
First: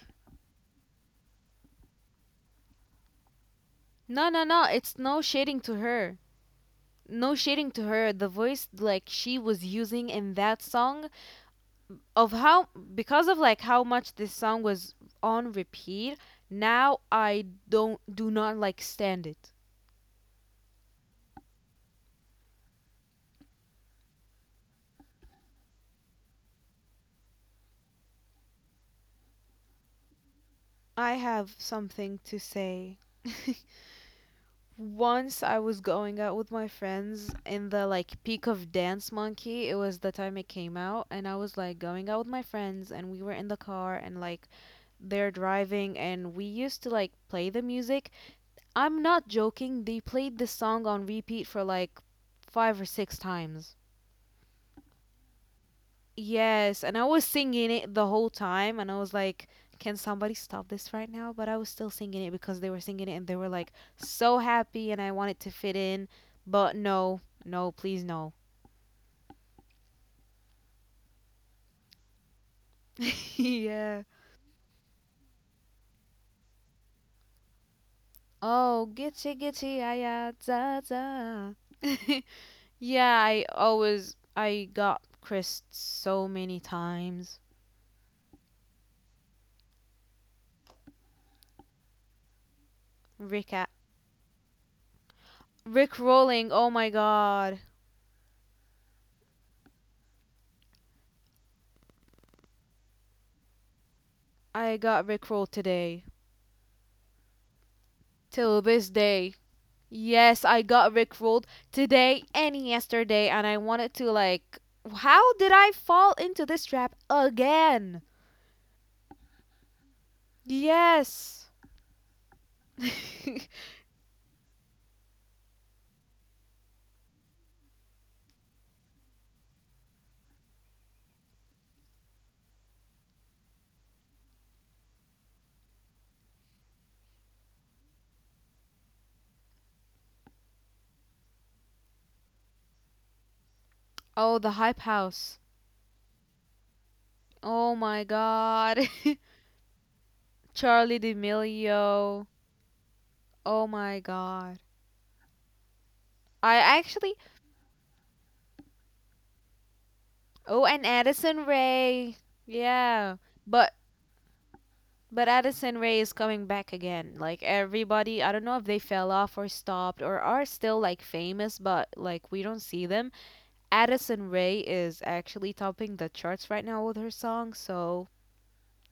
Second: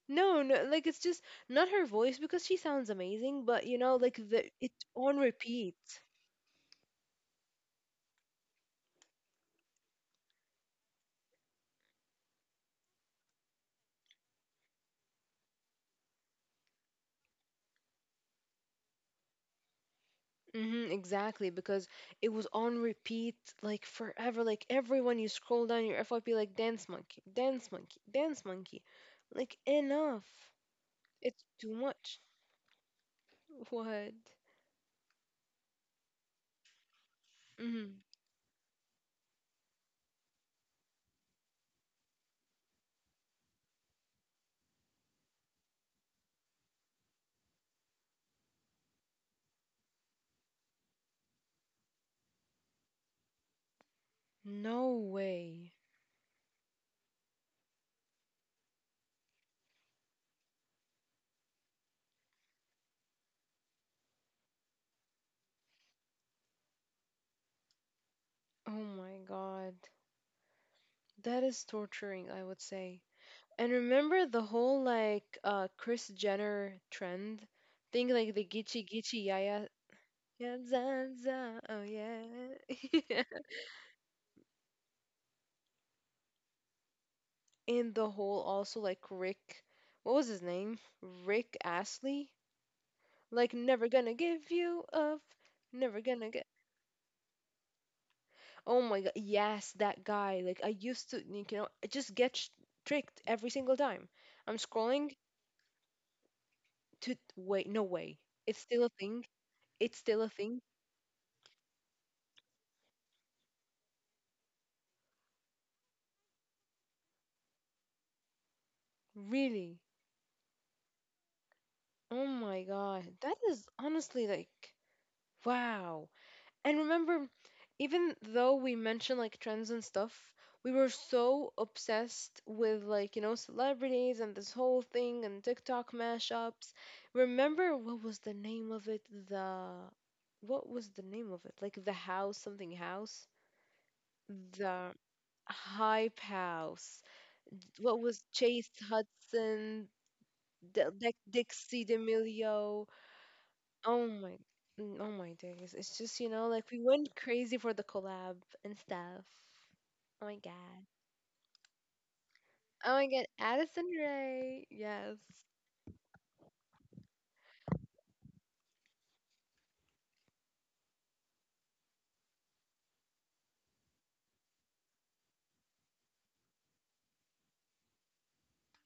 Speaker 1: No, Like it's just not her voice because she sounds amazing, but you know, like
Speaker 2: No, no,
Speaker 1: the
Speaker 2: no,
Speaker 1: it's
Speaker 2: it's
Speaker 1: on
Speaker 2: no shading to
Speaker 1: repeat.
Speaker 2: her. No shading to her. The voice like she was using in that song of how because of like how much this song was on repeat, now I don't do not like stand it.
Speaker 1: Hmm, exactly, because it was on repeat like forever. Like everyone, you scroll down your FYP, like Dance Monkey, Dance Monkey, Dance Monkey. Like enough,
Speaker 2: I
Speaker 1: it's
Speaker 2: have
Speaker 1: too
Speaker 2: something
Speaker 1: much.
Speaker 2: to say.
Speaker 1: What?
Speaker 2: Once I was going out with my friends in the
Speaker 1: Hmm.
Speaker 2: like peak of Dance Monkey. It was the time it came out and I was like going out with my friends and we were in the car and like they're driving and we used to like play the music. I'm not joking, they played this song on repeat for like 5 or 6 times.
Speaker 1: No way.
Speaker 2: Yes, and I was singing it the whole time, and I was like, "Can somebody stop this right now?" But I was still singing it because they were singing it, and they were like so happy, and I wanted to fit in, but no, no, please no.
Speaker 1: Oh my God, that is torturing, I would say. And
Speaker 2: Yeah.
Speaker 1: remember the whole like Chris Jenner trend thing, like the
Speaker 2: Oh,
Speaker 1: Gichi Gichi
Speaker 2: gitchy
Speaker 1: Yaya.
Speaker 2: gitchy aya
Speaker 1: Yeah, yeah,
Speaker 2: da
Speaker 1: za,
Speaker 2: da.
Speaker 1: za, oh
Speaker 2: Yeah,
Speaker 1: yeah.
Speaker 2: I got Chris so many times.
Speaker 1: And the whole also like Rick, what was his name? Rick Astley? Like
Speaker 2: Rick at
Speaker 1: never gonna give you up, never
Speaker 2: Rick
Speaker 1: gonna get.
Speaker 2: rolling. Oh my god,
Speaker 1: Oh my god, yes, that guy. Like I used to, you know, I just get tricked every single time. I'm
Speaker 2: I got
Speaker 1: scrolling
Speaker 2: Rick rolled today.
Speaker 1: to wait, no way.
Speaker 2: Till
Speaker 1: It's
Speaker 2: this
Speaker 1: still a
Speaker 2: day.
Speaker 1: thing. It's still a
Speaker 2: Yes, I
Speaker 1: thing.
Speaker 2: got rickrolled today and yesterday, and I wanted to like, how did I fall into this trap again?
Speaker 1: Really?
Speaker 2: Yes.
Speaker 1: Oh my God, that is honestly like wow. And remember, even though we mentioned like trends and stuff, we were so obsessed with like, you know, celebrities and this whole thing and TikTok mashups. Remember what was the name of it? The what was the name of it? Like the house, something house?
Speaker 2: Oh, the hype
Speaker 1: The
Speaker 2: house.
Speaker 1: Hype House.
Speaker 2: Oh my
Speaker 1: What was Chase
Speaker 2: god.
Speaker 1: Hudson,
Speaker 2: Charlie
Speaker 1: Dixie
Speaker 2: D'Amelio.
Speaker 1: D'Amelio?
Speaker 2: Oh my
Speaker 1: Oh my,
Speaker 2: god.
Speaker 1: oh my days. It's just, you know,
Speaker 2: I
Speaker 1: like we
Speaker 2: actually.
Speaker 1: went crazy for the collab and stuff. Oh my
Speaker 2: Oh, and
Speaker 1: god.
Speaker 2: Addison Ray.
Speaker 1: Oh my
Speaker 2: Yeah.
Speaker 1: god,
Speaker 2: But
Speaker 1: Addison Rae. Yes.
Speaker 2: But Addison Ray is coming back again. Like everybody, I don't know if they fell off or stopped or are still like famous, but like we don't see them. Addison Ray is actually topping the charts right now with her song, so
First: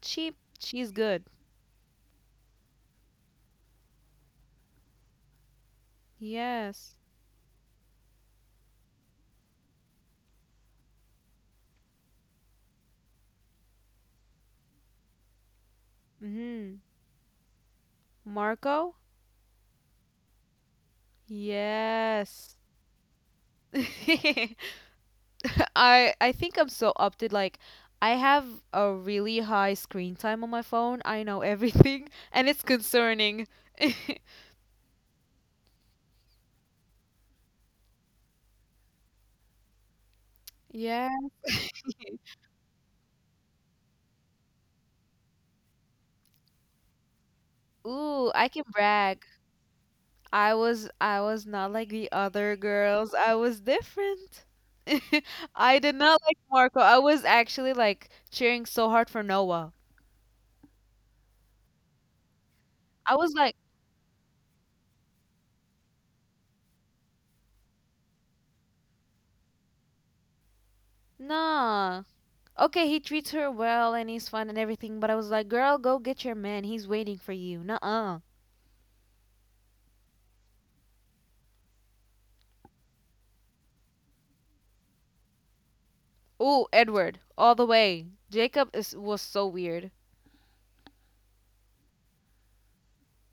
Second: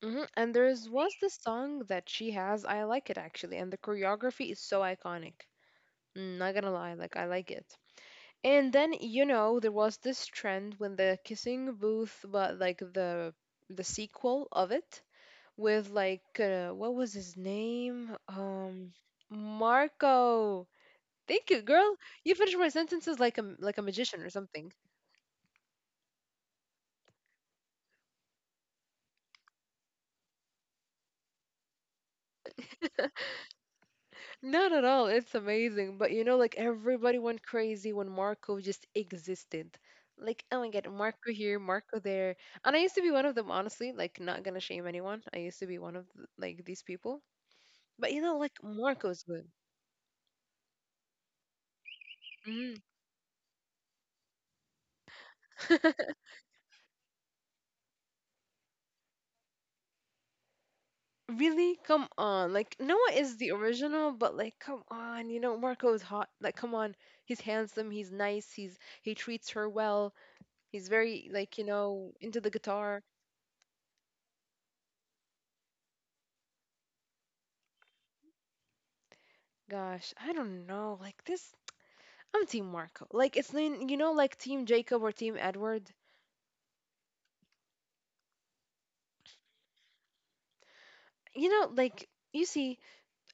Speaker 2: she
Speaker 1: And there's
Speaker 2: she's
Speaker 1: was
Speaker 2: good.
Speaker 1: this song that she has. I like it actually, and the choreography is so iconic. Not gonna lie,
Speaker 2: Yes.
Speaker 1: like I like it. And then you know there was this trend when the kissing booth, but like the sequel of it with like
Speaker 2: Mhm.
Speaker 1: what was his name?
Speaker 2: Marco?
Speaker 1: Marco. Thank you, girl. You finish
Speaker 2: Yes.
Speaker 1: my sentences like like a magician or something.
Speaker 2: I think I'm so up to like I have a really high screen time on my phone. I know everything and it's concerning.
Speaker 1: Not at all. It's amazing. But you know, like everybody went crazy when Marco just existed. Like, oh my God,
Speaker 2: Yeah.
Speaker 1: Marco here, Marco there. And I used to be one of them, honestly. Like, not gonna shame anyone. I used to be one like these people. But you
Speaker 2: Ooh,
Speaker 1: know,
Speaker 2: I
Speaker 1: like
Speaker 2: can
Speaker 1: Marco's
Speaker 2: brag.
Speaker 1: good.
Speaker 2: I was not like the other
Speaker 1: Mm.
Speaker 2: girls. I was different. I did not like Marco. I was actually like cheering so hard for Noah.
Speaker 1: Really? Come on. Like Noah
Speaker 2: I was
Speaker 1: is the
Speaker 2: like,
Speaker 1: original, but like come on, you know, Marco is hot. Like come on. He's handsome, he's nice, he treats her well. He's very like you
Speaker 2: nah.
Speaker 1: know into the
Speaker 2: Okay, he
Speaker 1: guitar.
Speaker 2: treats her well and he's fun and everything, but I was like, girl, go get your man. He's waiting for you. Nuh-uh.
Speaker 1: Gosh, I don't know. Like this, I'm Team Marco. Like you know like Team Jacob or Team Edward.
Speaker 2: Ooh, Edward, all the way. Jacob is was so weird.
Speaker 1: You know like you see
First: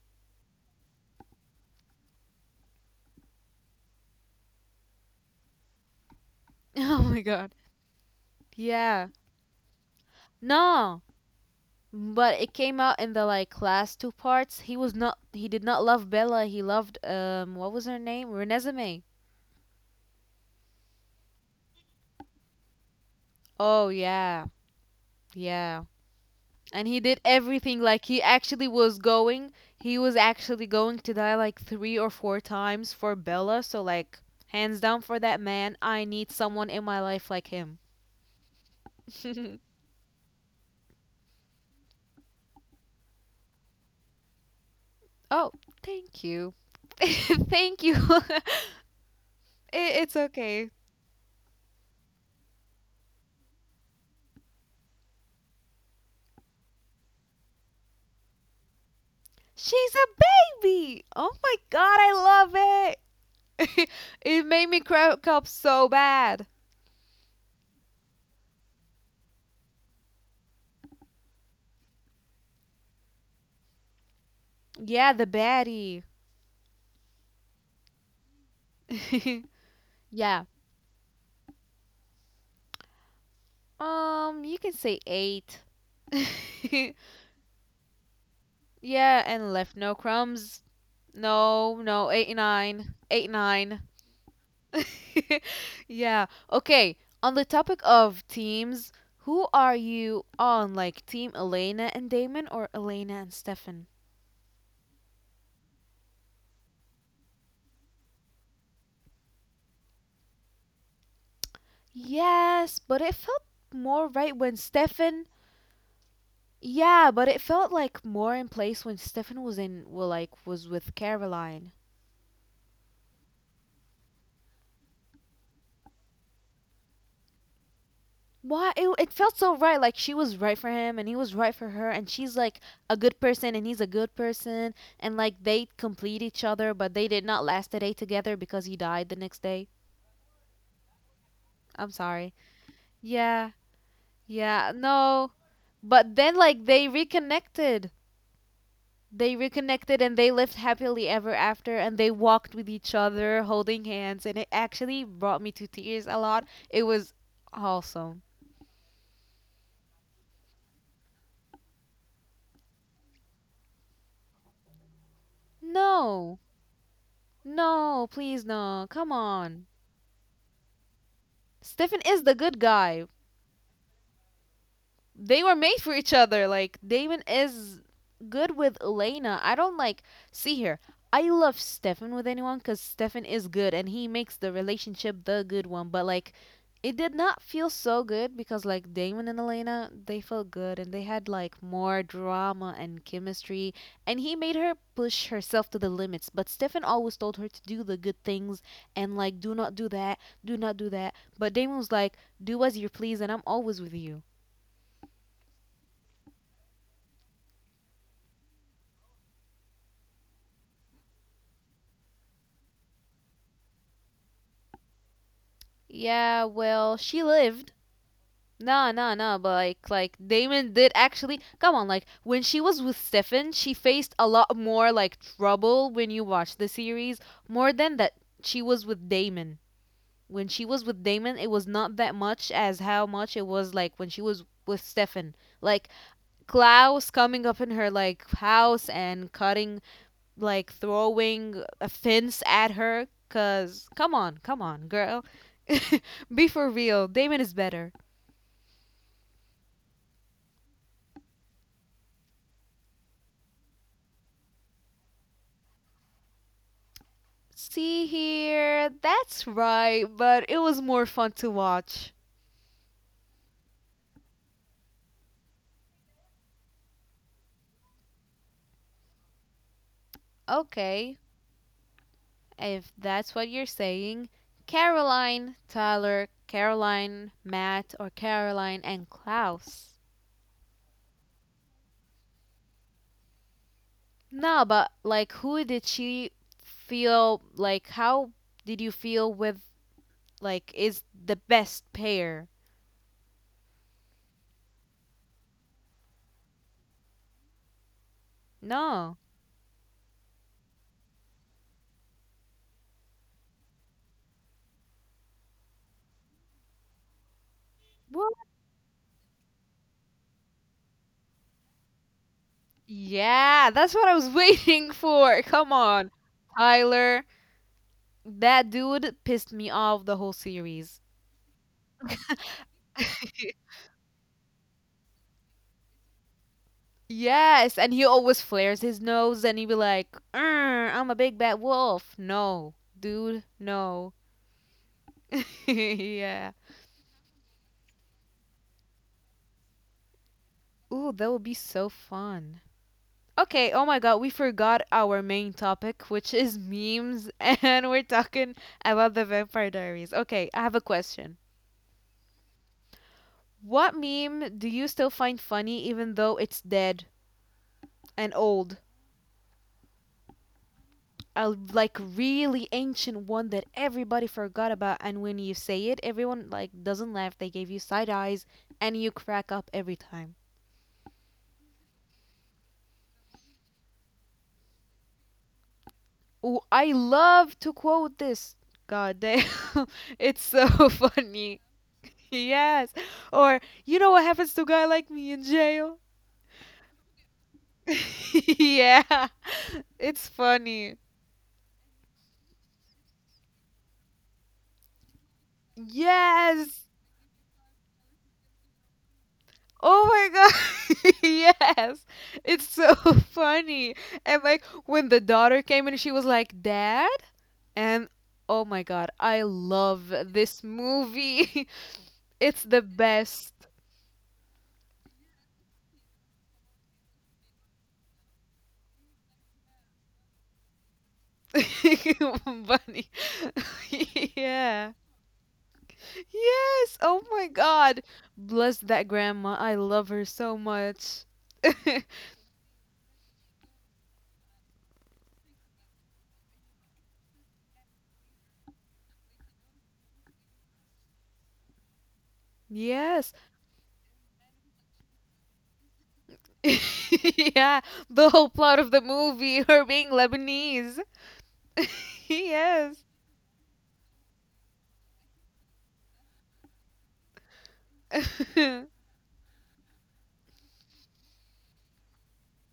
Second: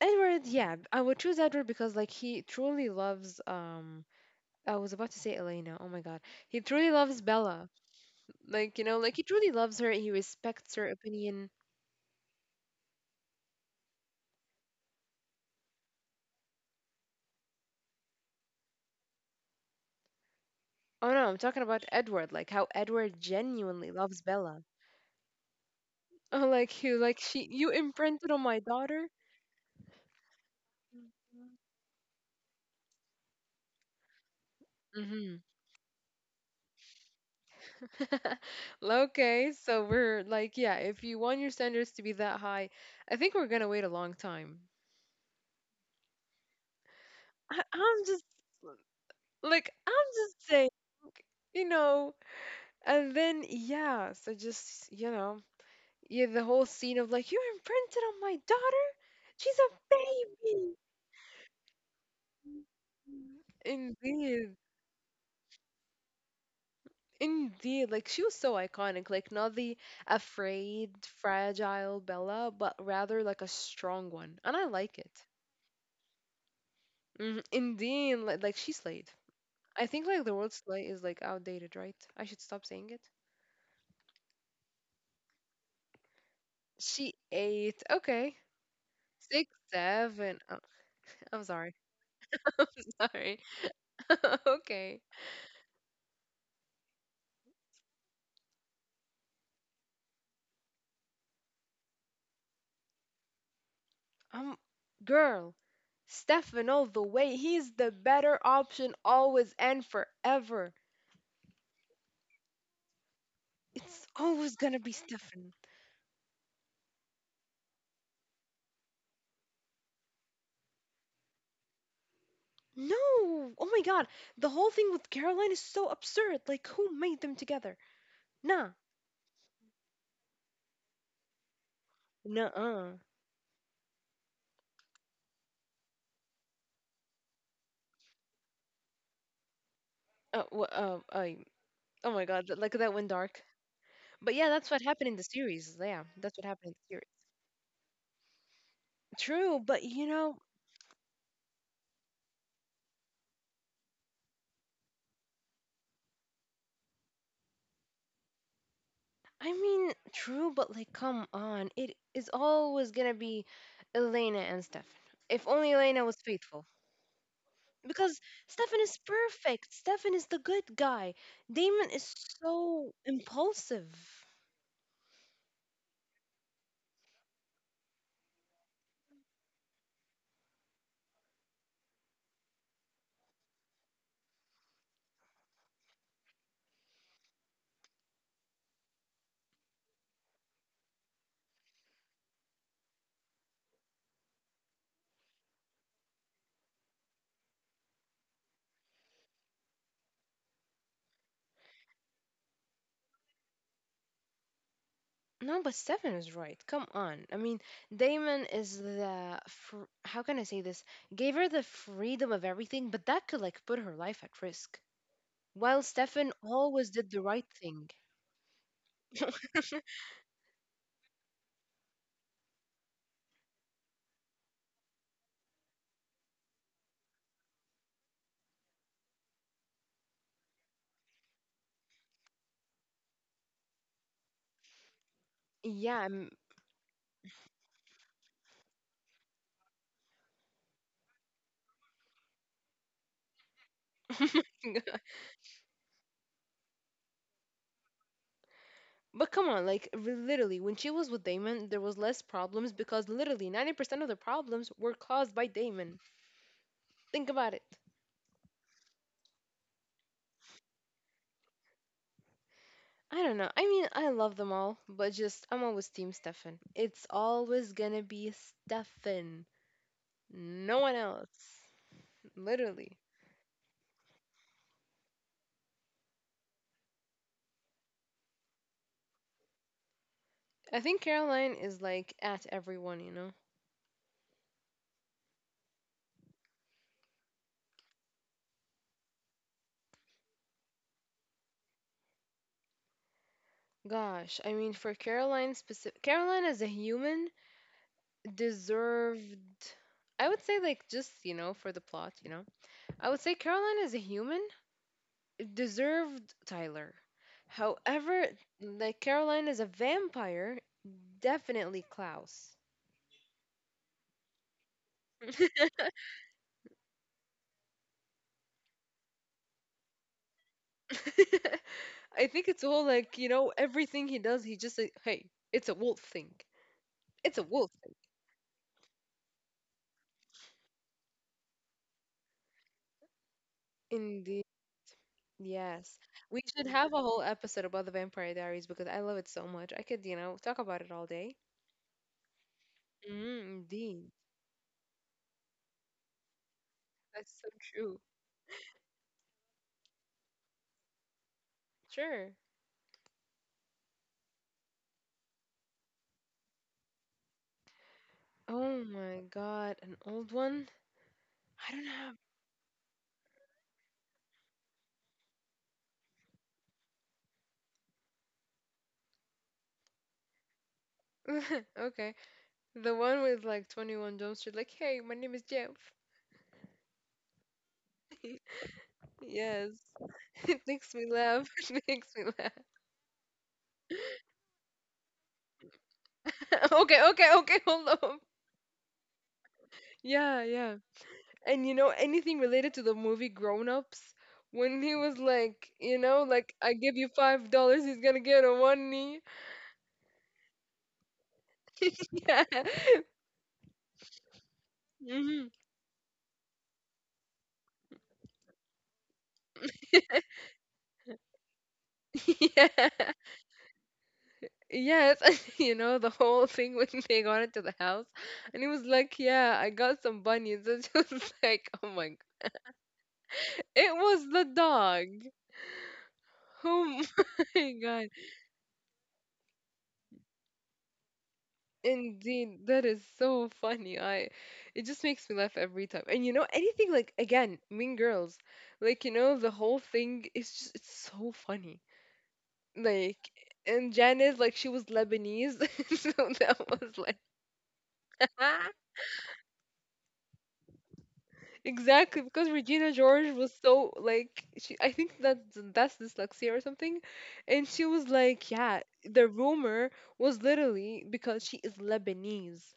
Speaker 1: Edward. Yeah, I would choose Edward because like he truly loves. I was about to say Elena. Oh my God, he truly
Speaker 2: Oh
Speaker 1: loves
Speaker 2: my God.
Speaker 1: Bella. Like you know
Speaker 2: Yeah.
Speaker 1: like he truly loves her. He respects her
Speaker 2: No.
Speaker 1: opinion.
Speaker 2: But it came out in the like last two parts. He was not. He did not love Bella. He loved What was her name? Renesmee.
Speaker 1: Oh no, I'm talking about Edward. Like how Edward
Speaker 2: Oh
Speaker 1: genuinely loves
Speaker 2: yeah,
Speaker 1: Bella.
Speaker 2: yeah.
Speaker 1: Oh, like
Speaker 2: And
Speaker 1: you
Speaker 2: he did
Speaker 1: like she you
Speaker 2: everything. Like he
Speaker 1: imprinted on my
Speaker 2: actually was
Speaker 1: daughter.
Speaker 2: going. He was actually going to die like 3 or 4 times for Bella. So like, hands down for
Speaker 1: Mm-hmm.
Speaker 2: that man. I need someone in my life like him.
Speaker 1: Okay, so we're like, yeah, if you want your standards to be that high, I think we're gonna wait a long time.
Speaker 2: Oh, thank you.
Speaker 1: I,
Speaker 2: Thank you.
Speaker 1: I'm just
Speaker 2: I-
Speaker 1: like, I'm
Speaker 2: it's
Speaker 1: just
Speaker 2: okay.
Speaker 1: saying. You know, and then yeah, so just, you know, yeah, the whole scene of like, you imprinted on my daughter? She's a
Speaker 2: She's a
Speaker 1: baby.
Speaker 2: baby. Oh my god, I love it
Speaker 1: Indeed.
Speaker 2: made me crack up so bad.
Speaker 1: Indeed. Like she was so iconic. Like not the afraid, fragile Bella, but rather like a strong one. And I like it.
Speaker 2: Yeah, the baddie.
Speaker 1: Indeed, like she slayed. I think like the word
Speaker 2: Yeah.
Speaker 1: slay is like outdated, right? I should stop saying it.
Speaker 2: You can say eight.
Speaker 1: She ate. Okay,
Speaker 2: Yeah,
Speaker 1: six,
Speaker 2: and left no
Speaker 1: seven. Oh,
Speaker 2: crumbs.
Speaker 1: I'm sorry.
Speaker 2: No, no, eight
Speaker 1: I'm
Speaker 2: nine, eight
Speaker 1: sorry.
Speaker 2: nine.
Speaker 1: Okay.
Speaker 2: Yeah. Okay. On the topic of teams, who are you on? Like team Elena and Damon or Elena and Stefan?
Speaker 1: Um, girl, Stefan all the way. He's the better option always and forever.
Speaker 2: Yes, but it felt more
Speaker 1: It's
Speaker 2: right
Speaker 1: always
Speaker 2: when
Speaker 1: gonna be
Speaker 2: Stefan.
Speaker 1: Stefan.
Speaker 2: Yeah, but it felt like more in place when Stefan was in well like was with Caroline.
Speaker 1: No! Oh my god, the whole thing with Caroline is so absurd. Like, who made them together? Nah.
Speaker 2: Why it felt so right like she was right for him and he was right for her and she's like a
Speaker 1: Nuh-uh.
Speaker 2: good person and he's a good person and like they complete each other but they did not last a day together because he died the next day.
Speaker 1: Uh, wh- uh, uh,
Speaker 2: I'm
Speaker 1: Oh my
Speaker 2: sorry.
Speaker 1: god, like that went dark.
Speaker 2: Yeah.
Speaker 1: But yeah, that's
Speaker 2: Yeah,
Speaker 1: what happened in the
Speaker 2: no.
Speaker 1: series. Yeah,
Speaker 2: But
Speaker 1: that's
Speaker 2: then
Speaker 1: what happened
Speaker 2: like
Speaker 1: in
Speaker 2: they
Speaker 1: the series.
Speaker 2: reconnected. They
Speaker 1: True, but you
Speaker 2: reconnected and they
Speaker 1: know,
Speaker 2: lived happily ever after and they walked with each other holding hands and it actually brought me to tears a lot. It was awesome.
Speaker 1: I mean, true, but like, come on. It is always gonna be Elena and Stefan. If only Elena was
Speaker 2: No.
Speaker 1: faithful.
Speaker 2: No,
Speaker 1: Because
Speaker 2: please
Speaker 1: Stefan
Speaker 2: no.
Speaker 1: is
Speaker 2: Come
Speaker 1: perfect.
Speaker 2: on.
Speaker 1: Stefan is the good guy. Damon
Speaker 2: Stefan
Speaker 1: is
Speaker 2: is the good
Speaker 1: so
Speaker 2: guy,
Speaker 1: impulsive.
Speaker 2: they were made for each other. Like Damon is good with Elena. I don't like see here. I love Stefan with anyone because Stefan is good and he makes the relationship the good one. But like, it did not feel so good because like Damon and Elena, they felt good and they had like more drama and chemistry. And he made her push herself to the limits. But Stefan always told her to do the good things and like, do not do that, do not do that. But Damon was like, do as you please and I'm always with you.
Speaker 1: No, but Stefan is right. Come on. I mean, Damon is how can I say this? Gave her the freedom of everything, but that could like put her life at risk. While Stefan
Speaker 2: Yeah,
Speaker 1: always
Speaker 2: well,
Speaker 1: did the
Speaker 2: she
Speaker 1: right
Speaker 2: lived.
Speaker 1: thing.
Speaker 2: No, no, no, but like Damon did actually come on, like when she was with Stefan, she faced a lot more like trouble when you watch the series, more than that she was with Damon. When she was with Damon, it was not that much as how much it was like when she was with Stefan. Like
Speaker 1: Yeah, I'm-
Speaker 2: Klaus coming up in her like house and cutting like throwing a fence at her. Cause come on, come on, girl. Be for real. Damon is better.
Speaker 1: but come on, like re- literally, when she was with Damon, there was less problems because literally 90% of the problems were caused by Damon. Think about it.
Speaker 2: See here, that's right, but it was more fun to watch.
Speaker 1: I don't know. I mean, I love them all, but just I'm always team Stefan. It's always gonna be Stefan, no one
Speaker 2: Okay,
Speaker 1: else.
Speaker 2: if
Speaker 1: Literally.
Speaker 2: that's what you're saying, Caroline, Tyler, Caroline, Matt, or Caroline and Klaus.
Speaker 1: I think Caroline is like at everyone, you know.
Speaker 2: Nah, but like, who did she feel like? How did you feel with like is the best pair?
Speaker 1: Gosh, I mean, for Caroline specific, Caroline as a human
Speaker 2: No,
Speaker 1: deserved, I would say like just, you know, for the plot, you know. I would say Caroline is a human deserved Tyler.
Speaker 2: well,
Speaker 1: However, like Caroline is a vampire, definitely Klaus.
Speaker 2: yeah, that's what I was waiting for. Come on, Tyler. That dude pissed me off the whole series.
Speaker 1: I think it's all like, you know, everything he does, he just like, hey, it's a wolf thing. It's a wolf
Speaker 2: Yes, and
Speaker 1: thing.
Speaker 2: he always flares his nose and he be like, I'm a big bad wolf. No, dude, no."
Speaker 1: Indeed. Yes. We
Speaker 2: Yeah.
Speaker 1: should have a whole episode about the Vampire Diaries because I love it so much. I could, you know, talk about it all
Speaker 2: Ooh, that
Speaker 1: day.
Speaker 2: would be so fun.
Speaker 1: Mm,
Speaker 2: Okay, oh my
Speaker 1: indeed.
Speaker 2: god, we forgot our main topic, which is memes,
Speaker 1: That's so
Speaker 2: and
Speaker 1: true.
Speaker 2: we're talking about the Vampire Diaries. Okay, I have a question.
Speaker 1: Sure.
Speaker 2: What meme do you still find funny even though it's dead and old?
Speaker 1: Oh my god, an old one?
Speaker 2: A like
Speaker 1: I
Speaker 2: really ancient one that everybody forgot about, and when you say it everyone like doesn't laugh, they give you side eyes and you crack up every time.
Speaker 1: don't have. Okay. The one with like 21 Jump Street, like, hey, my name is Jeff.
Speaker 2: Oh, I love to quote this. God damn.
Speaker 1: Yes.
Speaker 2: It's
Speaker 1: It
Speaker 2: so
Speaker 1: makes me laugh.
Speaker 2: funny.
Speaker 1: It makes me laugh.
Speaker 2: Yes. Or you know what happens to a guy like me in jail?
Speaker 1: Okay, okay, okay, hold on.
Speaker 2: Yeah. It's
Speaker 1: Yeah, yeah.
Speaker 2: funny.
Speaker 1: And you know, anything related to the movie Grown Ups, when he was like, you know, like, I
Speaker 2: Yes.
Speaker 1: give you $5, he's gonna get on one knee.
Speaker 2: Oh my god. Yes.
Speaker 1: Yeah.
Speaker 2: It's so funny. And like when the
Speaker 1: Hmm.
Speaker 2: daughter came and she was like, "Dad?" And oh my god, I love this movie.
Speaker 1: Yeah.
Speaker 2: It's the best.
Speaker 1: Yes, you know, the whole thing when they got into the house, and he was like, "Yeah, I got some bunnies." And she was like, "Oh my god,
Speaker 2: Bunny.
Speaker 1: it was the
Speaker 2: Yeah.
Speaker 1: dog!"
Speaker 2: Yes.
Speaker 1: Oh
Speaker 2: Oh my
Speaker 1: my
Speaker 2: god.
Speaker 1: god,
Speaker 2: Bless that grandma. I love her so much.
Speaker 1: indeed, that is so funny. I, it just makes me laugh every time. And you know, anything like again, Mean Girls, like you know, the whole thing is just it's so funny. Like,
Speaker 2: Yes.
Speaker 1: and Janice, like she was Lebanese, so that was like.
Speaker 2: Yeah. The whole plot of the movie, her being Lebanese.
Speaker 1: Exactly, because Regina
Speaker 2: Yes.
Speaker 1: George was so like she I think that that's dyslexia or something. And she was like, yeah, the rumor was literally because she is Lebanese.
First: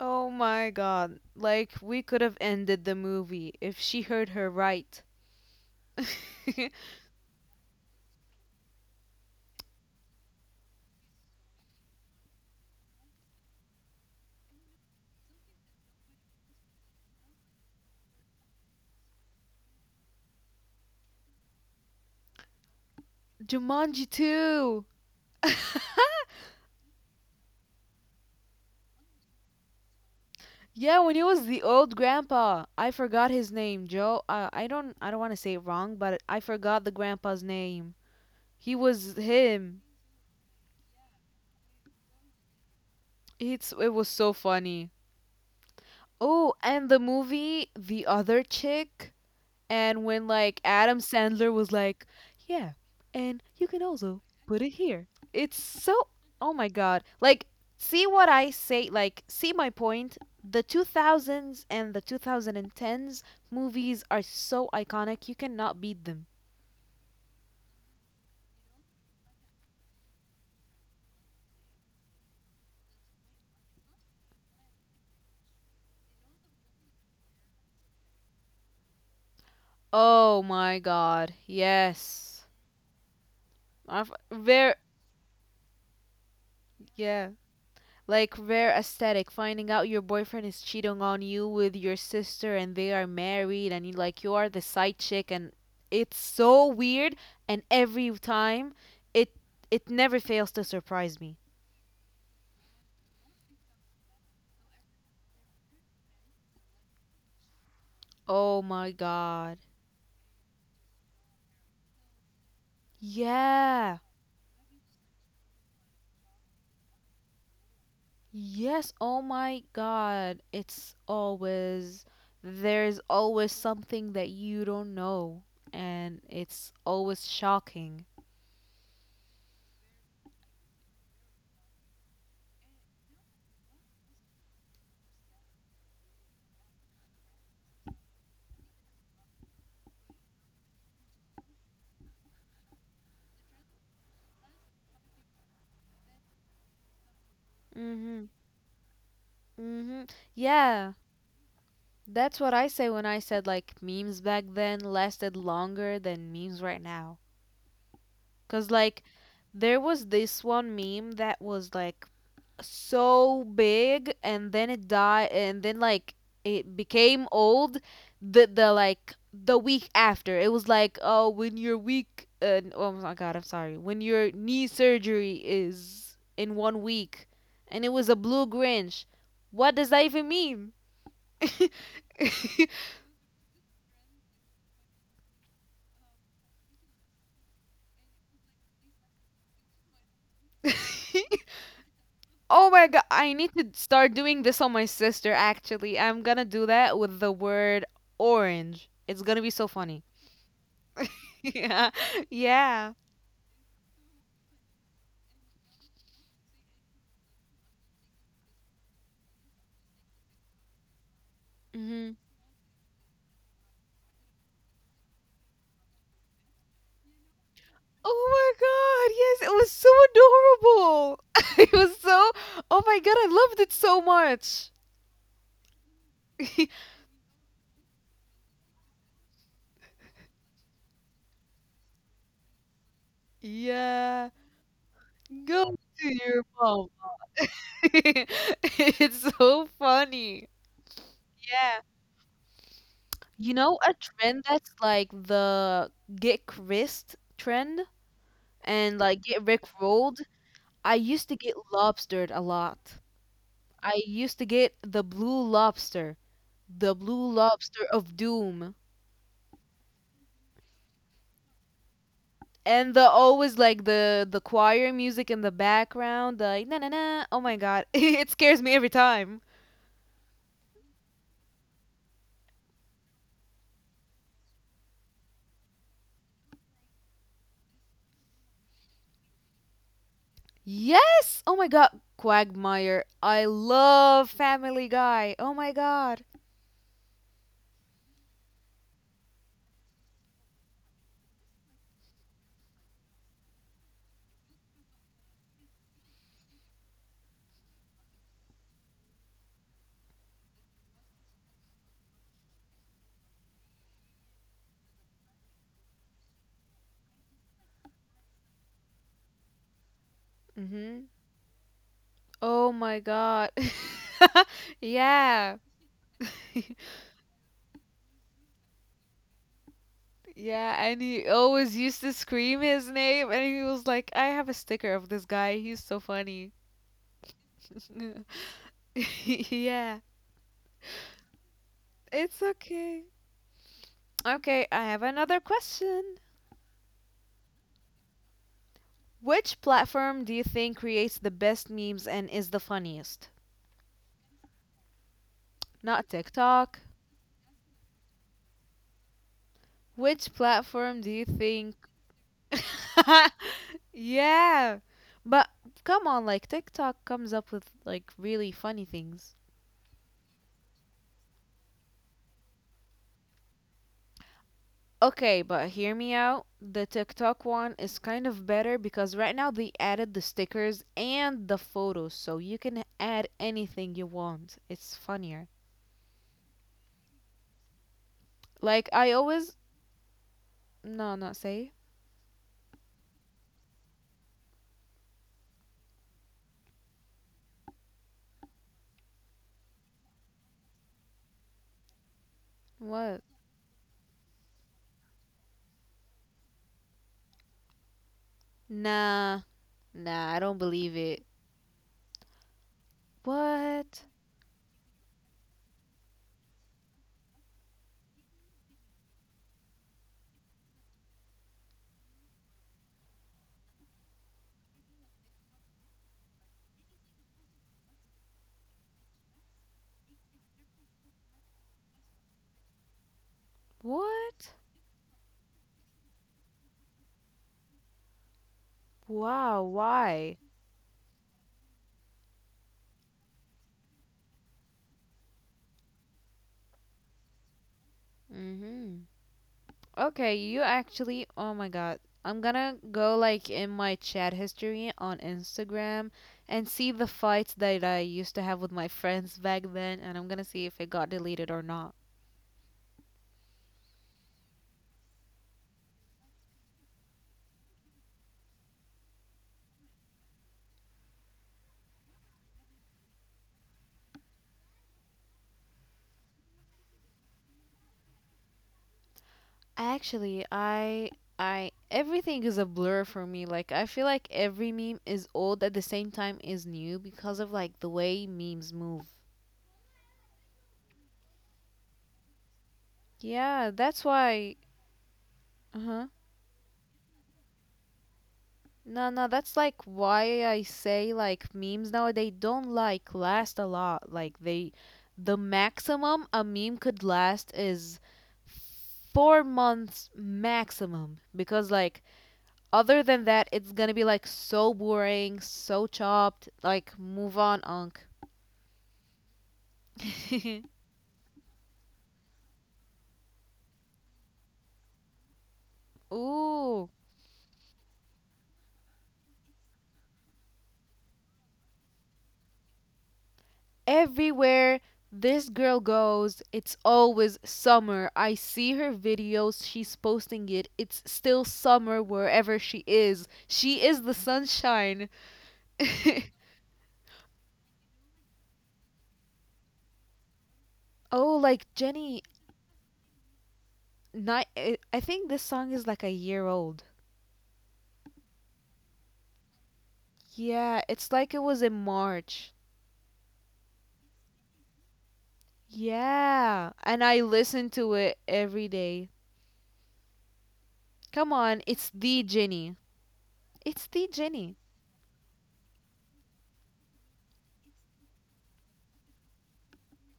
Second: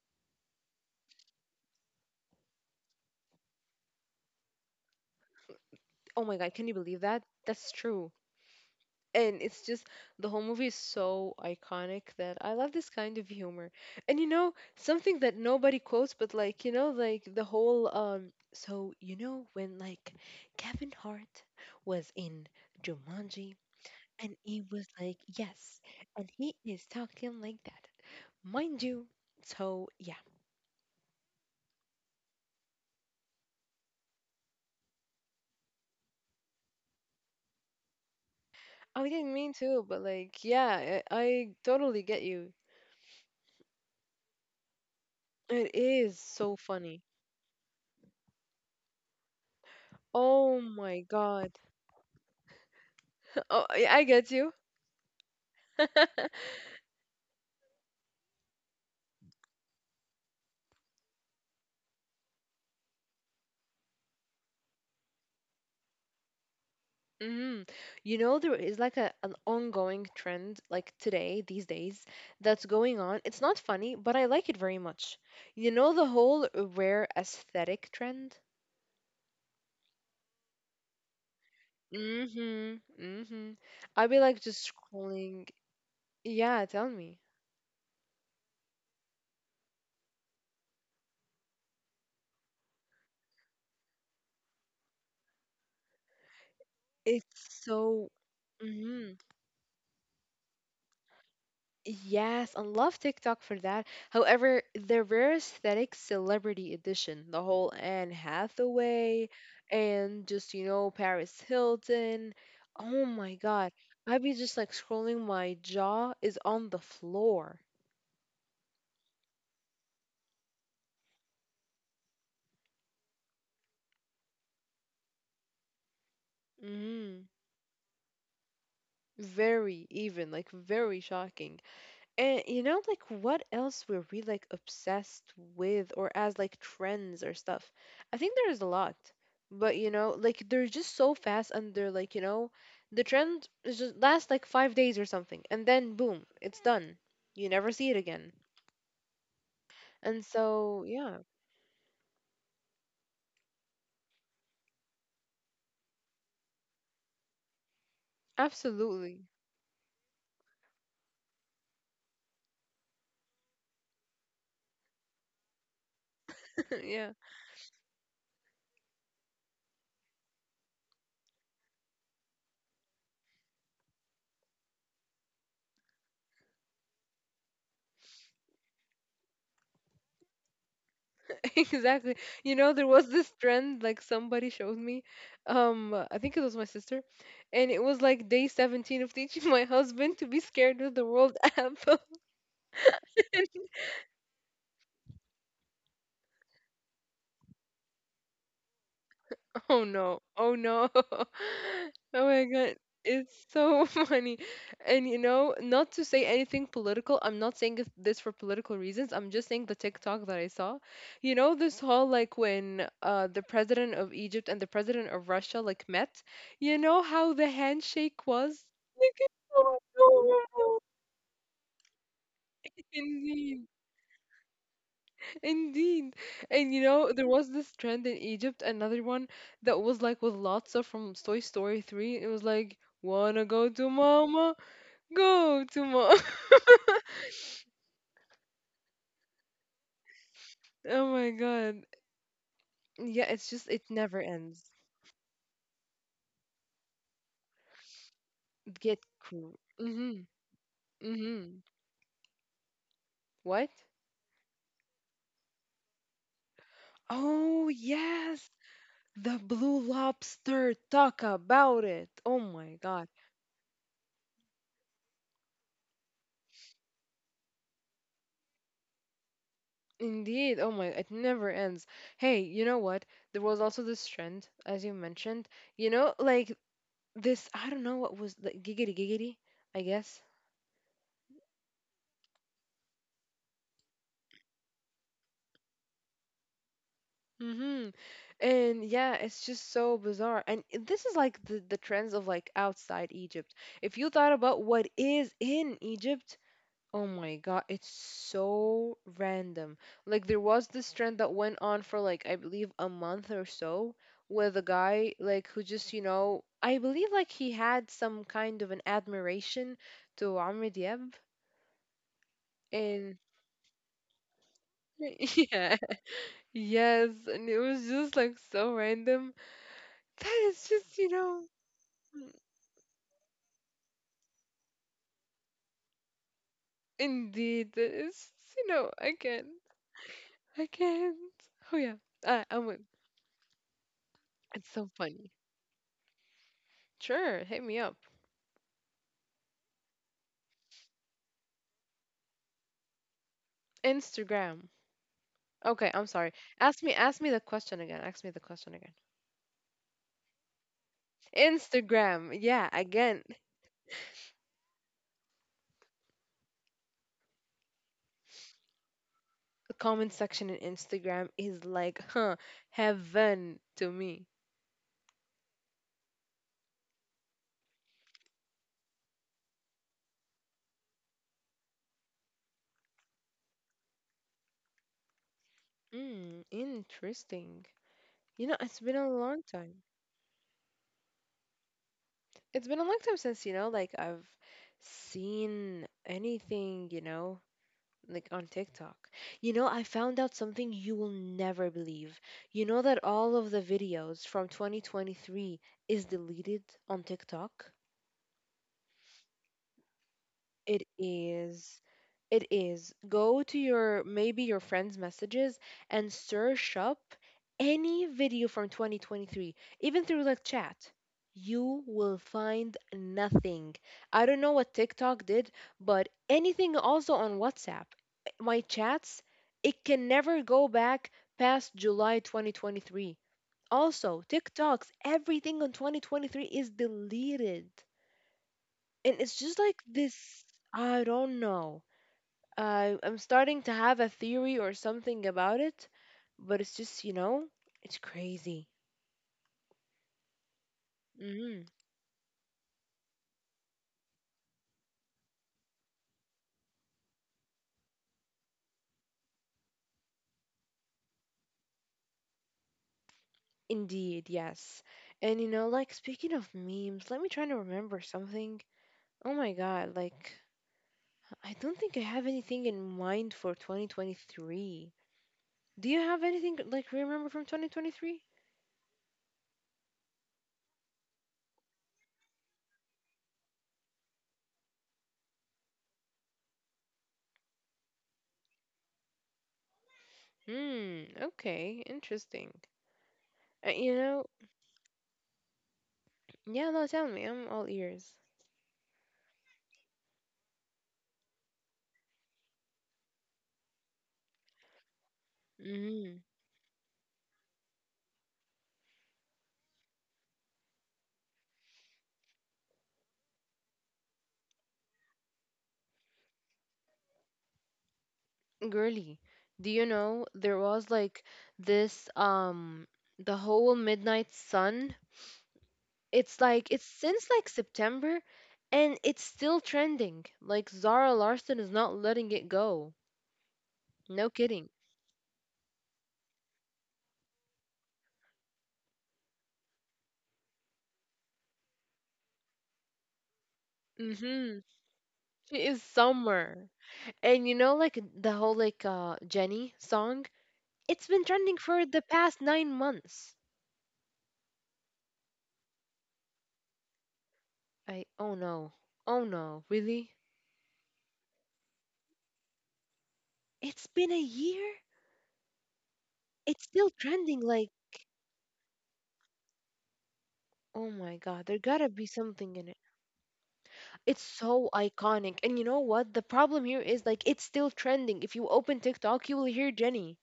Speaker 2: Oh my god. Like, we could have ended the movie if she heard her right.
Speaker 1: Oh my God, can you believe that? That's true. And it's just the whole movie is so iconic that I love this kind of humor. And you know, something that nobody quotes, but like, you know, like the whole so you know when like Kevin Hart was in Jumanji.
Speaker 2: Jumanji
Speaker 1: And he
Speaker 2: 2!
Speaker 1: was like, yes. And he is talking like that, mind you. So, yeah.
Speaker 2: Yeah, when he was the old grandpa. I forgot his name, Joe. I don't want to say it wrong, but I forgot the grandpa's name. He was
Speaker 1: I didn't mean
Speaker 2: him.
Speaker 1: to, but like, yeah, I totally get you.
Speaker 2: It was so funny.
Speaker 1: It is
Speaker 2: Oh,
Speaker 1: so
Speaker 2: and the
Speaker 1: funny.
Speaker 2: movie The Other Chick. And when like
Speaker 1: Oh
Speaker 2: Adam
Speaker 1: my
Speaker 2: Sandler was
Speaker 1: God.
Speaker 2: like, "Yeah, and you can
Speaker 1: Oh, I
Speaker 2: also
Speaker 1: get
Speaker 2: put
Speaker 1: you.
Speaker 2: it here." It's so Oh my god. Like, see what I say, like see my point. The 2000s and the 2010s movies are so iconic. You cannot beat them.
Speaker 1: Hmm. You know, there is like an ongoing trend, like today, these days, that's going on. It's not funny, but I like it very much. You know, the whole rare aesthetic trend?
Speaker 2: Oh my god. Yes.
Speaker 1: Mhm. Mhm.
Speaker 2: I've
Speaker 1: I be like
Speaker 2: very
Speaker 1: just scrolling. Yeah, tell
Speaker 2: Yeah.
Speaker 1: me.
Speaker 2: Like, rare aesthetic, finding out your boyfriend is cheating on you with your sister, and they are married and you like you are the side chick, and it's so weird,
Speaker 1: It's
Speaker 2: and every
Speaker 1: so
Speaker 2: time
Speaker 1: mhm.
Speaker 2: it it never fails to surprise me.
Speaker 1: Yes, I love TikTok for that. However, the rare aesthetic celebrity edition, the whole Anne
Speaker 2: Oh my
Speaker 1: Hathaway
Speaker 2: god.
Speaker 1: and just, you know, Paris Hilton. Oh my God.
Speaker 2: Yeah.
Speaker 1: I'd be just like scrolling, my jaw is on the floor.
Speaker 2: Yes, oh my god. It's always There's always something that you don't know, and it's always
Speaker 1: Mm,
Speaker 2: shocking.
Speaker 1: very even, like very shocking. And you know, like what else were we like obsessed with or as like trends or stuff? I think there's a lot. But you know, like they're just so fast and they're like, you know, the trend is just lasts like 5 days or something, and then boom, it's done. You never see it
Speaker 2: Mhm.
Speaker 1: again.
Speaker 2: Mhm.
Speaker 1: And so
Speaker 2: Yeah.
Speaker 1: yeah,
Speaker 2: That's what I say when I said like memes back then lasted longer than memes right now. 'Cause like
Speaker 1: absolutely.
Speaker 2: there was this one meme that was like so big, and then it died, and then like it
Speaker 1: Yeah.
Speaker 2: became old the week after. It was like, oh, when your week oh my god, I'm sorry. When your knee surgery is in 1 week and it was a blue Grinch. What does that even mean?
Speaker 1: Exactly. You know, there was this trend like somebody showed me. I think it was my sister, and it was like day 17 of teaching my husband to be scared of the world app.
Speaker 2: Oh my god, I need to start doing this on my sister actually. I'm gonna do that with the word orange. It's gonna be so
Speaker 1: Oh
Speaker 2: funny.
Speaker 1: no. Oh no.
Speaker 2: Yeah.
Speaker 1: Oh my God.
Speaker 2: Yeah.
Speaker 1: It's so funny. And you know, not to say anything political, I'm not saying this for political reasons. I'm just saying the TikTok that I saw. You know, this
Speaker 2: Hmm.
Speaker 1: whole like when the president of Egypt and the president of Russia like met, you know how the handshake was? Like, it's
Speaker 2: Oh my god, yes, it was
Speaker 1: so
Speaker 2: so adorable. It was so... Oh my god, I loved it
Speaker 1: indeed.
Speaker 2: so much.
Speaker 1: Indeed. And you know, there was this trend in Egypt, another one that was like with Lotso from Toy Story 3. It was like, wanna go to
Speaker 2: Yeah.
Speaker 1: mama? Go
Speaker 2: Go
Speaker 1: to
Speaker 2: to
Speaker 1: mama.
Speaker 2: your mom. It's so funny.
Speaker 1: Oh my
Speaker 2: Yeah.
Speaker 1: God. Yeah,
Speaker 2: You
Speaker 1: it's just
Speaker 2: know
Speaker 1: it
Speaker 2: a
Speaker 1: never
Speaker 2: trend that's
Speaker 1: ends.
Speaker 2: like the get Chris trend? And
Speaker 1: Get
Speaker 2: like get
Speaker 1: cool.
Speaker 2: rickrolled.
Speaker 1: Mhm.
Speaker 2: I used to get
Speaker 1: Mhm.
Speaker 2: lobstered a lot.
Speaker 1: What?
Speaker 2: I used to get the blue
Speaker 1: Oh,
Speaker 2: lobster of
Speaker 1: yes.
Speaker 2: doom.
Speaker 1: The Blue Lobster. Talk about it. Oh my
Speaker 2: And the
Speaker 1: God.
Speaker 2: always like the choir music in the background, like na na na. Oh my god, it scares me every time.
Speaker 1: Indeed. Oh my, it never ends. Hey, you know what? There was also this trend, as you mentioned, you know, like this, I don't know what was like giggity giggity, I guess.
Speaker 2: Yes! Oh my god, Quagmire. I love Family Guy. Oh my god.
Speaker 1: Mm-hmm. And yeah, it's just so bizarre. And this is like the trends of like outside Egypt. If you thought about what is in Egypt, oh my god, it's so random. Like there was this trend that went on for like I believe a month or so with a guy like who just, you know, I believe like he had some kind of an admiration to Amr
Speaker 2: Mhm.
Speaker 1: Diab
Speaker 2: Oh my
Speaker 1: and
Speaker 2: god. Yeah.
Speaker 1: yeah. Yes, and it was just like so random. That
Speaker 2: Yeah,
Speaker 1: is
Speaker 2: and
Speaker 1: just, you
Speaker 2: he
Speaker 1: know,
Speaker 2: always used to
Speaker 1: mm,
Speaker 2: scream his name, and he was like, I have a sticker of this guy. He's so funny.
Speaker 1: indeed, that is, you know, I can't.
Speaker 2: Yeah,
Speaker 1: I can't. Oh yeah.
Speaker 2: it's
Speaker 1: Uh, I'm,
Speaker 2: okay. Okay,
Speaker 1: it's
Speaker 2: I
Speaker 1: so
Speaker 2: have another
Speaker 1: funny.
Speaker 2: question.
Speaker 1: Sure, hit me up.
Speaker 2: Which platform do you think creates the best memes and is the funniest?
Speaker 1: Instagram. Okay,
Speaker 2: Not
Speaker 1: I'm sorry.
Speaker 2: TikTok.
Speaker 1: Ask me the question again. Ask me the question again.
Speaker 2: Which platform do you think?
Speaker 1: Instagram. Yeah, again,
Speaker 2: Yeah, but come on, like TikTok comes up with like really funny things.
Speaker 1: the comment section in Instagram is like, huh, heaven to me.
Speaker 2: Okay, but hear me out. The TikTok one is kind of better because right now they added the stickers and the photos, so you can add anything you want. It's funnier.
Speaker 1: Hmm, interesting. You know,
Speaker 2: Like
Speaker 1: it's been
Speaker 2: I
Speaker 1: a long
Speaker 2: always,
Speaker 1: time.
Speaker 2: no, not say.
Speaker 1: It's been a long time since, you know, like I've seen anything, you know, like on TikTok. You know, I found out something you will never believe. You know that
Speaker 2: What?
Speaker 1: all of the videos from 2023 is deleted on TikTok?
Speaker 2: Nah, nah, I don't believe
Speaker 1: It
Speaker 2: it.
Speaker 1: is. It is. Go to
Speaker 2: What?
Speaker 1: your maybe your friend's messages and search up any video from 2023, even through like chat. You will find nothing. I don't know what TikTok did, but anything also on WhatsApp. My chats, it can never go back past July 2023. Also,
Speaker 2: What?
Speaker 1: TikToks, everything on 2023 is deleted and it's
Speaker 2: Wow,
Speaker 1: just like
Speaker 2: why?
Speaker 1: this. I don't know. I'm starting to have a theory or something about it, but it's just it's crazy.
Speaker 2: Mhm. Okay, you actually, oh my
Speaker 1: Hmm.
Speaker 2: god. I'm gonna go like in my chat history on Instagram and see the fights that I used to have with my friends back then and I'm gonna see if it got deleted or not.
Speaker 1: Indeed, yes. And you know, like, speaking of memes, let me try to remember something. Oh my god, like, I don't think I have anything in mind for 2023. Do you have anything like remember from 2023?
Speaker 2: Actually, I everything is a blur for me. Like I feel like every meme is old at the same time is new because of like the way memes move.
Speaker 1: Hmm, okay, interesting.
Speaker 2: Yeah, that's
Speaker 1: You know?
Speaker 2: why. Uh-huh.
Speaker 1: Yeah, no, tell me, I'm all ears.
Speaker 2: No, no, that's like why I say like memes nowadays don't like last a lot. Like the maximum
Speaker 1: Mm-hmm.
Speaker 2: a meme could last is 4 months maximum because like other than that it's gonna be like so boring, so chopped. Like move on, Unc.
Speaker 1: Girly. Do you know there was like this the whole midnight sun? It's like it's
Speaker 2: Ooh.
Speaker 1: since like September and it's still trending. Like Zara Larson is not letting it go. No kidding.
Speaker 2: Everywhere this girl goes, it's always summer. I see her videos, she's posting it. It's still summer wherever she is. She is the
Speaker 1: Mhm.
Speaker 2: sunshine.
Speaker 1: She is summer. And you know like the whole like Jenny song? It's been
Speaker 2: Oh,
Speaker 1: trending
Speaker 2: like
Speaker 1: for the
Speaker 2: Jenny,
Speaker 1: past 9 months.
Speaker 2: I think this song is like a year old.
Speaker 1: I oh no. Oh no, really?
Speaker 2: Yeah, it's like it was in March.
Speaker 1: It's been a year? It's
Speaker 2: Yeah,
Speaker 1: still
Speaker 2: and I
Speaker 1: trending like
Speaker 2: listen to it every day.
Speaker 1: oh my
Speaker 2: Come
Speaker 1: god, there
Speaker 2: on,
Speaker 1: gotta
Speaker 2: it's
Speaker 1: be
Speaker 2: the
Speaker 1: something in it.
Speaker 2: Jenny. It's the
Speaker 1: It's
Speaker 2: Jenny.
Speaker 1: so iconic. And you know what? The problem here is like it's still trending. If you open TikTok, you will hear Jenny.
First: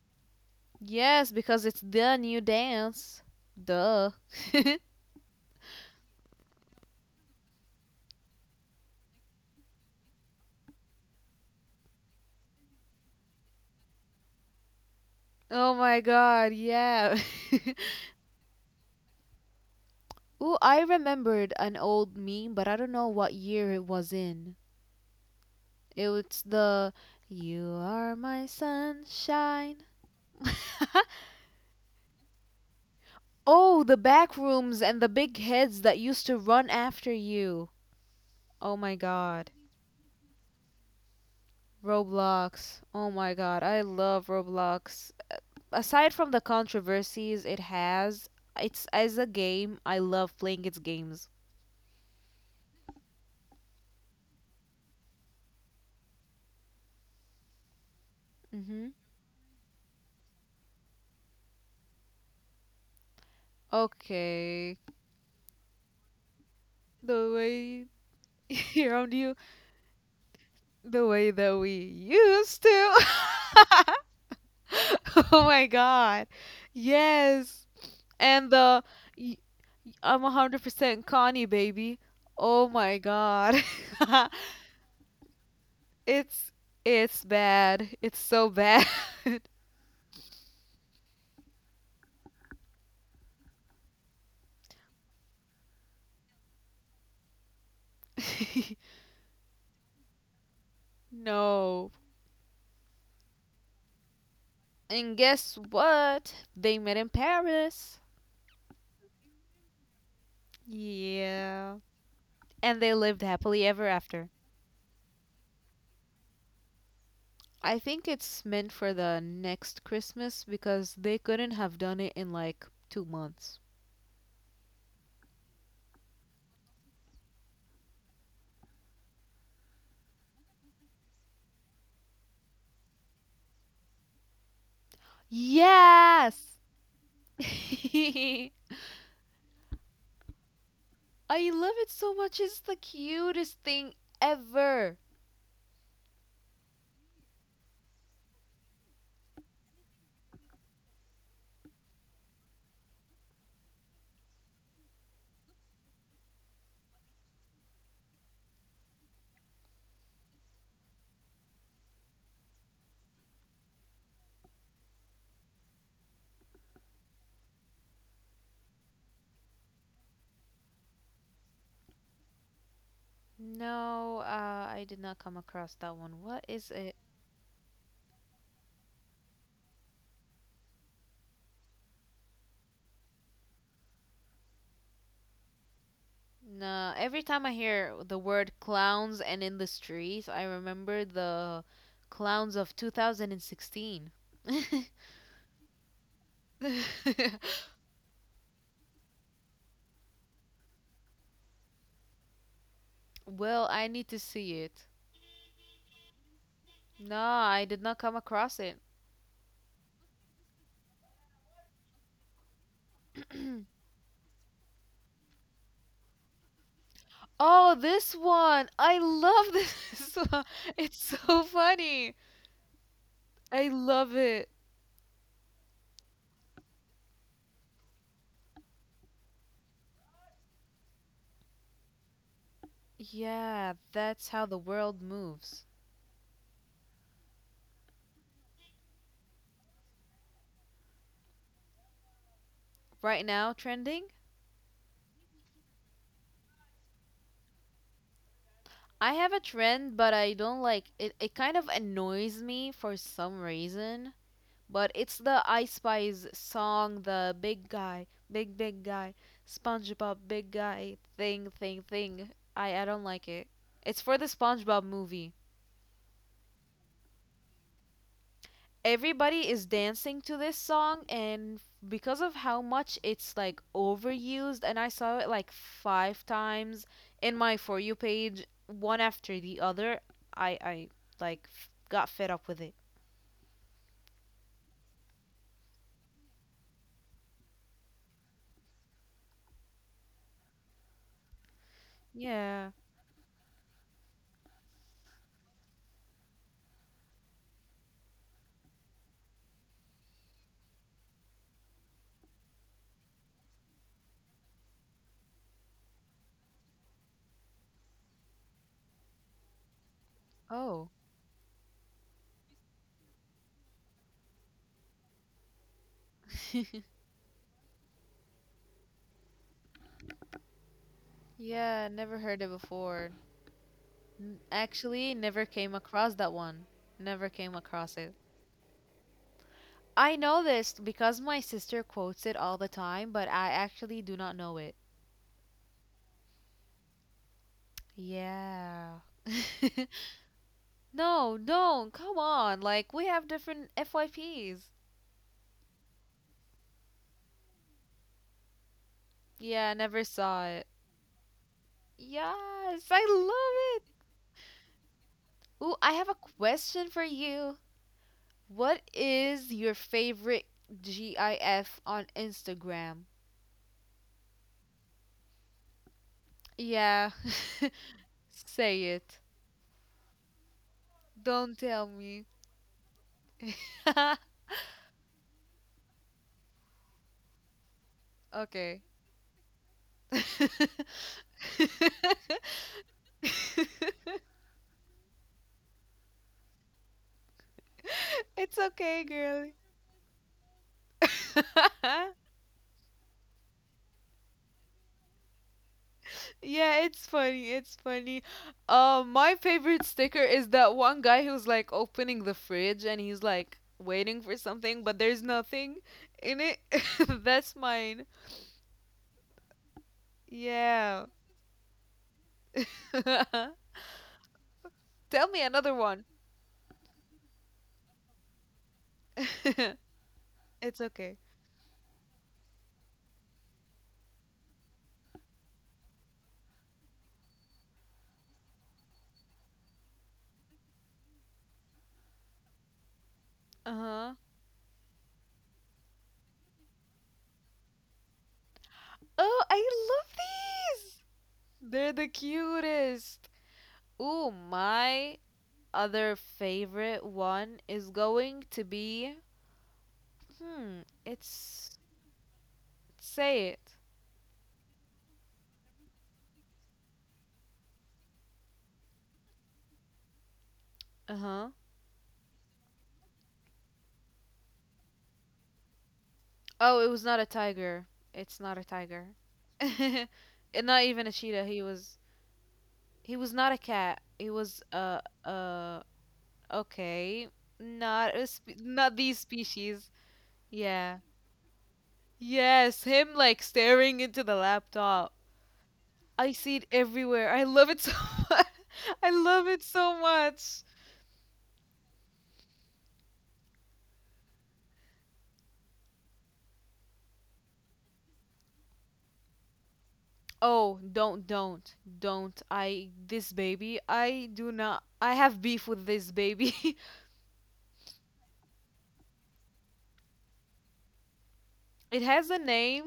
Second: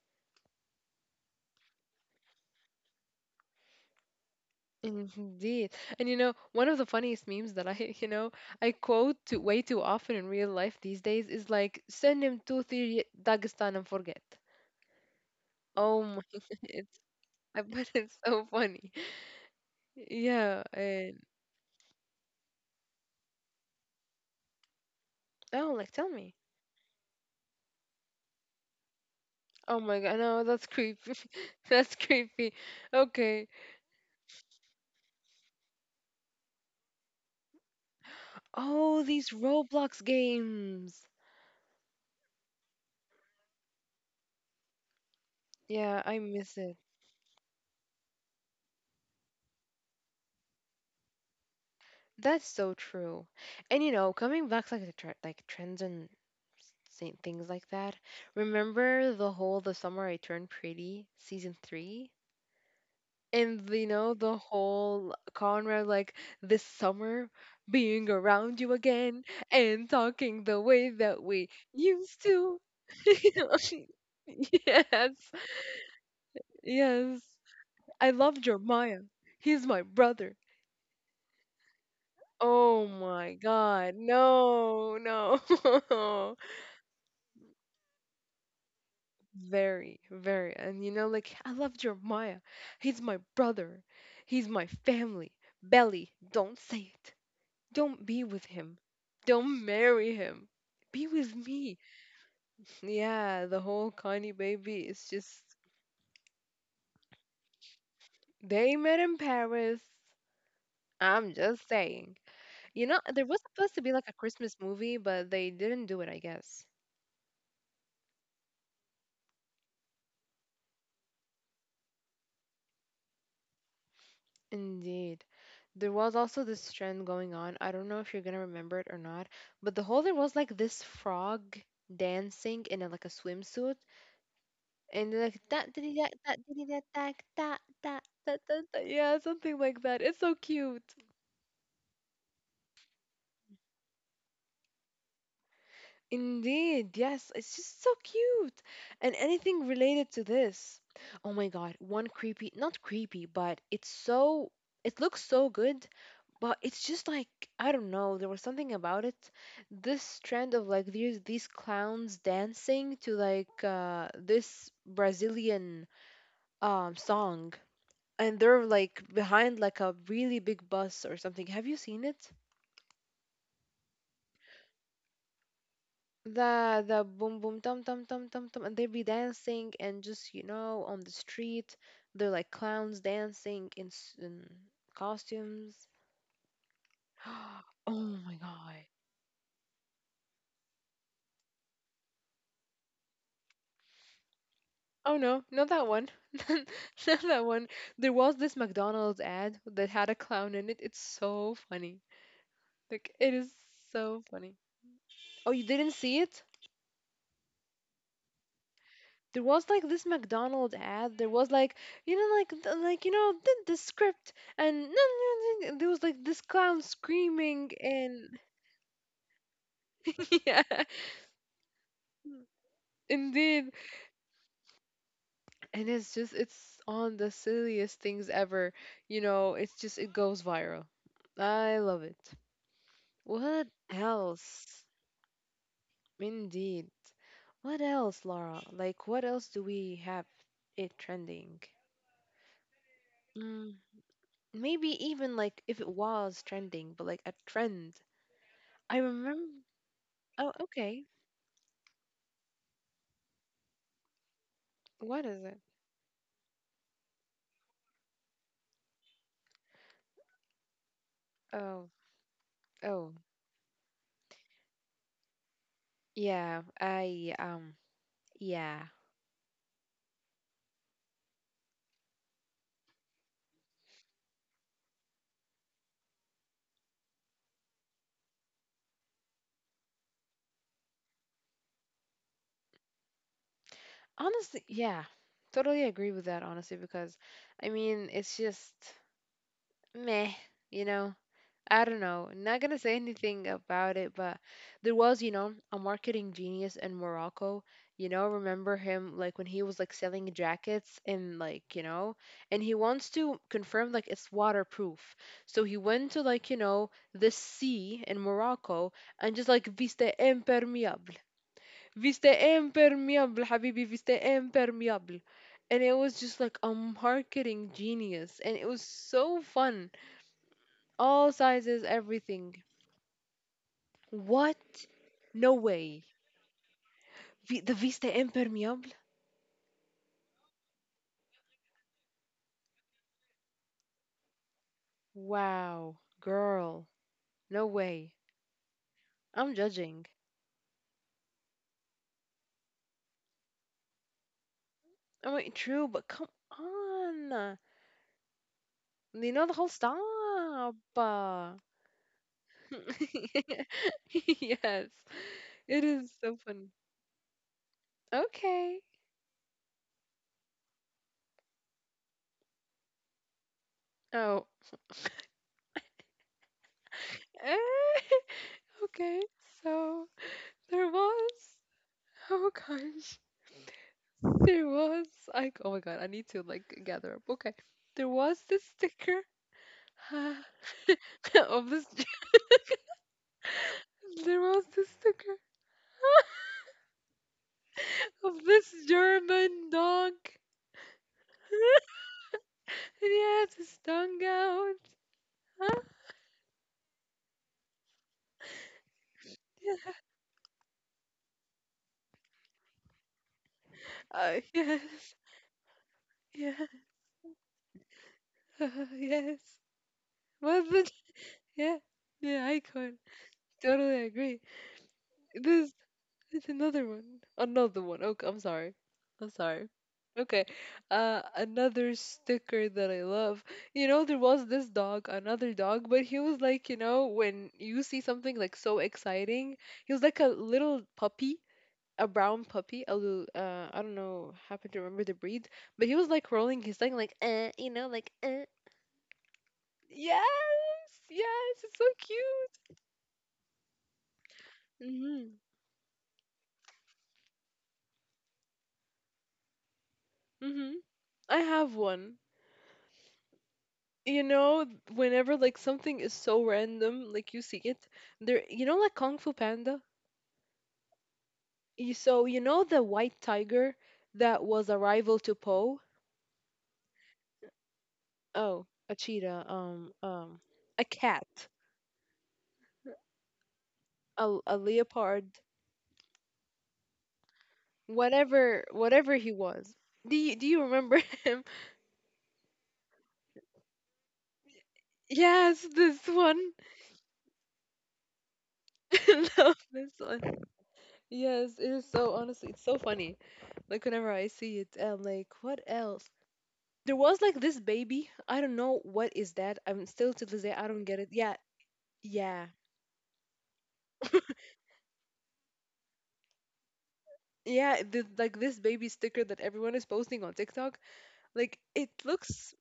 Speaker 2: Yes, because it's the new dance. Duh.
Speaker 1: Indeed. And you know, one of the funniest memes that I, I quote to way too often in real life these days is like, send him to the Dagestan and forget.
Speaker 2: Oh my
Speaker 1: Oh my
Speaker 2: god,
Speaker 1: it's
Speaker 2: yeah.
Speaker 1: I bet it's so funny.
Speaker 2: Ooh,
Speaker 1: Yeah,
Speaker 2: I
Speaker 1: and
Speaker 2: remembered an old meme, but I don't know what year it was in.
Speaker 1: oh, like
Speaker 2: It
Speaker 1: tell me.
Speaker 2: was the "You are my sunshine."
Speaker 1: Oh my god, no, that's creepy. That's creepy. Okay.
Speaker 2: Oh, the back rooms and the big heads that used to run after you. Oh my
Speaker 1: Oh, these
Speaker 2: god.
Speaker 1: Roblox games.
Speaker 2: Roblox. Oh my god, I love Roblox.
Speaker 1: Yeah,
Speaker 2: Aside
Speaker 1: I
Speaker 2: from the
Speaker 1: miss it.
Speaker 2: controversies it has, it's as a game, I love playing its games.
Speaker 1: That's so true. And you know, coming back like the tre- like trends and sa- things like that.
Speaker 2: Mhm.
Speaker 1: Remember the whole The Summer I Turned Pretty season 3? And you know, the
Speaker 2: Okay.
Speaker 1: whole Conrad like this
Speaker 2: The
Speaker 1: summer
Speaker 2: way
Speaker 1: being around you
Speaker 2: around
Speaker 1: again
Speaker 2: you,
Speaker 1: and talking the way
Speaker 2: the way
Speaker 1: that
Speaker 2: that
Speaker 1: we
Speaker 2: we
Speaker 1: used
Speaker 2: used
Speaker 1: to.
Speaker 2: to.
Speaker 1: Yes.
Speaker 2: Oh my god.
Speaker 1: Yes.
Speaker 2: Yes.
Speaker 1: I
Speaker 2: And
Speaker 1: love Jeremiah.
Speaker 2: y-
Speaker 1: He's my
Speaker 2: I'm
Speaker 1: brother.
Speaker 2: 100% Connie baby. Oh
Speaker 1: Oh
Speaker 2: my
Speaker 1: my
Speaker 2: god.
Speaker 1: god. No, no.
Speaker 2: it's it's bad. It's so bad.
Speaker 1: Very, very. And you know, like, I love Jeremiah. He's my brother. He's my family. Belly, don't say it. Don't be with him. Don't marry him. Be with me.
Speaker 2: No.
Speaker 1: Yeah, the whole Kanye baby
Speaker 2: And
Speaker 1: is just.
Speaker 2: guess what? They met in Paris.
Speaker 1: They met in Paris. I'm just
Speaker 2: Yeah.
Speaker 1: saying.
Speaker 2: And they
Speaker 1: You know,
Speaker 2: lived
Speaker 1: there was
Speaker 2: happily
Speaker 1: supposed
Speaker 2: ever
Speaker 1: to be like a
Speaker 2: after.
Speaker 1: Christmas movie, but they didn't do it, I guess.
Speaker 2: I think it's meant for the next Christmas because they couldn't have done it in like 2 months.
Speaker 1: Indeed. There was also this trend going on. I don't know if you're gonna remember it or not, but the whole there was like this frog dancing in a, like a swimsuit, and they're like that diddy that
Speaker 2: Yes!
Speaker 1: that diddy that that that that that
Speaker 2: I
Speaker 1: that that," yeah something like that. It's so cute.
Speaker 2: love it so much. It's the cutest thing ever.
Speaker 1: Indeed, yes, it's just so cute. And anything related to this. Oh my god, one creepy, not creepy, but it's so it looks so good but it's just like I don't know. There was something about it. This trend of like these clowns dancing to like this Brazilian song, and they're like behind like a really big bus or something. Have you seen it?
Speaker 2: No, I did not come across that one. What is
Speaker 1: The
Speaker 2: it?
Speaker 1: the boom boom tum tum tum tum tum, and they be dancing and just you know on the street, they're like clowns dancing in, s- in costumes.
Speaker 2: Nah. Every time I hear
Speaker 1: Oh
Speaker 2: the
Speaker 1: my
Speaker 2: word
Speaker 1: god!
Speaker 2: clowns and in the streets, I remember the clowns of 2016.
Speaker 1: Oh no, not that one. Not that one. There was this McDonald's ad that had a clown in it. It's so funny. Like it is
Speaker 2: Well, I need to
Speaker 1: so
Speaker 2: see
Speaker 1: funny.
Speaker 2: it.
Speaker 1: Oh, you didn't see it?
Speaker 2: No, I did not come across it.
Speaker 1: There was like this McDonald's ad. There was like you know like th- like you know the, the script and and there was like this clown
Speaker 2: Oh,
Speaker 1: screaming
Speaker 2: this
Speaker 1: and
Speaker 2: one! I love this one.
Speaker 1: yeah,
Speaker 2: It's so funny. I
Speaker 1: indeed.
Speaker 2: love it.
Speaker 1: And it's just it's on the silliest things ever. You know, it's just it goes viral. I love it.
Speaker 2: Yeah,
Speaker 1: What
Speaker 2: that's how the
Speaker 1: else?
Speaker 2: world moves.
Speaker 1: Indeed. What else, Laura? Like, what else do we have it trending?
Speaker 2: Right now,
Speaker 1: Mm,
Speaker 2: trending?
Speaker 1: maybe even like if it was trending, but like a trend. I
Speaker 2: I have a
Speaker 1: remember.
Speaker 2: trend, but I don't
Speaker 1: Oh,
Speaker 2: like it.
Speaker 1: okay.
Speaker 2: It kind of annoys me for some reason. But it's
Speaker 1: What
Speaker 2: the
Speaker 1: is
Speaker 2: I
Speaker 1: it?
Speaker 2: Spice song, the big guy, big, big guy, SpongeBob, big guy, thing, thing,
Speaker 1: Oh,
Speaker 2: thing. I don't
Speaker 1: oh,
Speaker 2: like it. It's for the SpongeBob movie.
Speaker 1: yeah. I yeah.
Speaker 2: Everybody is dancing to this song, and because of how much it's like overused and I saw it like 5 times in my for you page one after the other, I I got fed up with it.
Speaker 1: Honestly, yeah. Totally agree with that. Honestly, because I mean, it's just meh. You know, I don't know,
Speaker 2: Yeah.
Speaker 1: not gonna say anything about it, but there was, you know, a marketing genius in Morocco. You know, remember him like when he was like selling jackets and like, you know, and he wants to confirm like it's waterproof. So he went to like, you know, the sea in Morocco and just like viste
Speaker 2: Oh.
Speaker 1: impermeable. Viste impermeable, habibi, viste impermeable. And it was just like a marketing genius and it was so fun. All
Speaker 2: Yeah,
Speaker 1: sizes,
Speaker 2: never heard it
Speaker 1: everything.
Speaker 2: before.
Speaker 1: What?
Speaker 2: Actually, never
Speaker 1: No
Speaker 2: came across
Speaker 1: way.
Speaker 2: that one. Never came
Speaker 1: Vi- the
Speaker 2: across it.
Speaker 1: Vista Impermeable?
Speaker 2: I know this because my sister quotes it all the time, but I actually do not know it.
Speaker 1: Wow, girl. No way.
Speaker 2: Yeah.
Speaker 1: I'm judging.
Speaker 2: No, don't. Come on. Like, we have different FYPs.
Speaker 1: I mean, true, but come on. You know the
Speaker 2: Yeah,
Speaker 1: whole
Speaker 2: never
Speaker 1: stop.
Speaker 2: saw it.
Speaker 1: Uh,
Speaker 2: Yes, I love it.
Speaker 1: yes,
Speaker 2: Ooh, I
Speaker 1: it
Speaker 2: have a
Speaker 1: is so funny.
Speaker 2: question for you. What
Speaker 1: Okay.
Speaker 2: is your favorite GIF on Instagram?
Speaker 1: Oh.
Speaker 2: Yeah,
Speaker 1: Eh,
Speaker 2: say it.
Speaker 1: okay, so there
Speaker 2: Don't
Speaker 1: was.
Speaker 2: tell me.
Speaker 1: Oh gosh. There was like oh my god, I need to like gather up. Okay. There was
Speaker 2: Okay.
Speaker 1: this sticker of this there was this sticker
Speaker 2: It's
Speaker 1: of this
Speaker 2: okay, girl.
Speaker 1: German dog. And he has his tongue out. Huh?
Speaker 2: Yeah, it's funny. It's funny. My favorite
Speaker 1: Yeah.
Speaker 2: sticker is that one guy who's like opening the fridge and he's like waiting for something, but there's
Speaker 1: Yes,
Speaker 2: nothing in it.
Speaker 1: yeah,
Speaker 2: That's mine.
Speaker 1: yes. Was
Speaker 2: Yeah.
Speaker 1: the yeah, the icon.
Speaker 2: Tell
Speaker 1: Totally agree.
Speaker 2: me another
Speaker 1: This
Speaker 2: one.
Speaker 1: it's another one. Another one. Okay, I'm sorry. I'm sorry. Okay.
Speaker 2: It's okay.
Speaker 1: Another sticker that I love. You know, there was this dog, another dog, but he was like, you know, when you see something like so exciting, he was like a little puppy, a brown puppy, a little, I
Speaker 2: Uh-huh.
Speaker 1: don't know, happen to remember the breed, but he was like rolling his thing, like, you know, like.
Speaker 2: Oh, I love
Speaker 1: Yes,
Speaker 2: these.
Speaker 1: yes,
Speaker 2: They're
Speaker 1: it's so
Speaker 2: the
Speaker 1: cute.
Speaker 2: cutest. Ooh, my
Speaker 1: Mm-hmm.
Speaker 2: other favorite one is going to be,
Speaker 1: Mm-hmm. I
Speaker 2: it's,
Speaker 1: have one.
Speaker 2: say it.
Speaker 1: You know, whenever like something is so random, like you see it, there, you know, like Kung Fu Panda.
Speaker 2: Uh huh.
Speaker 1: You, so you know the white tiger that was a rival to Poe.
Speaker 2: Oh, it was not a tiger. It's not a
Speaker 1: Oh,
Speaker 2: tiger.
Speaker 1: a cheetah.
Speaker 2: And not even
Speaker 1: A
Speaker 2: a cheetah.
Speaker 1: cat,
Speaker 2: He was. He was not a cat. He was.
Speaker 1: a leopard,
Speaker 2: Okay. Not a spe-
Speaker 1: whatever,
Speaker 2: not these
Speaker 1: whatever he
Speaker 2: species.
Speaker 1: was. Do you
Speaker 2: Yeah.
Speaker 1: remember him?
Speaker 2: Yes. Him like staring into the laptop.
Speaker 1: Yes, this
Speaker 2: I see it
Speaker 1: one.
Speaker 2: everywhere. I love it so much. I love
Speaker 1: I
Speaker 2: it
Speaker 1: love
Speaker 2: so
Speaker 1: this one.
Speaker 2: much.
Speaker 1: Yes, it is so honestly, it's so funny. Like whenever I see it, and like what else? There was like this baby. I don't know what is that. I'm still to this day
Speaker 2: Oh,
Speaker 1: I don't get it. Yeah,
Speaker 2: don't, don't.
Speaker 1: yeah,
Speaker 2: I, this baby, I do not, I have beef with this baby.
Speaker 1: yeah. The, like this baby sticker that everyone is posting on TikTok. Like
Speaker 2: It
Speaker 1: it
Speaker 2: has a
Speaker 1: looks
Speaker 2: name.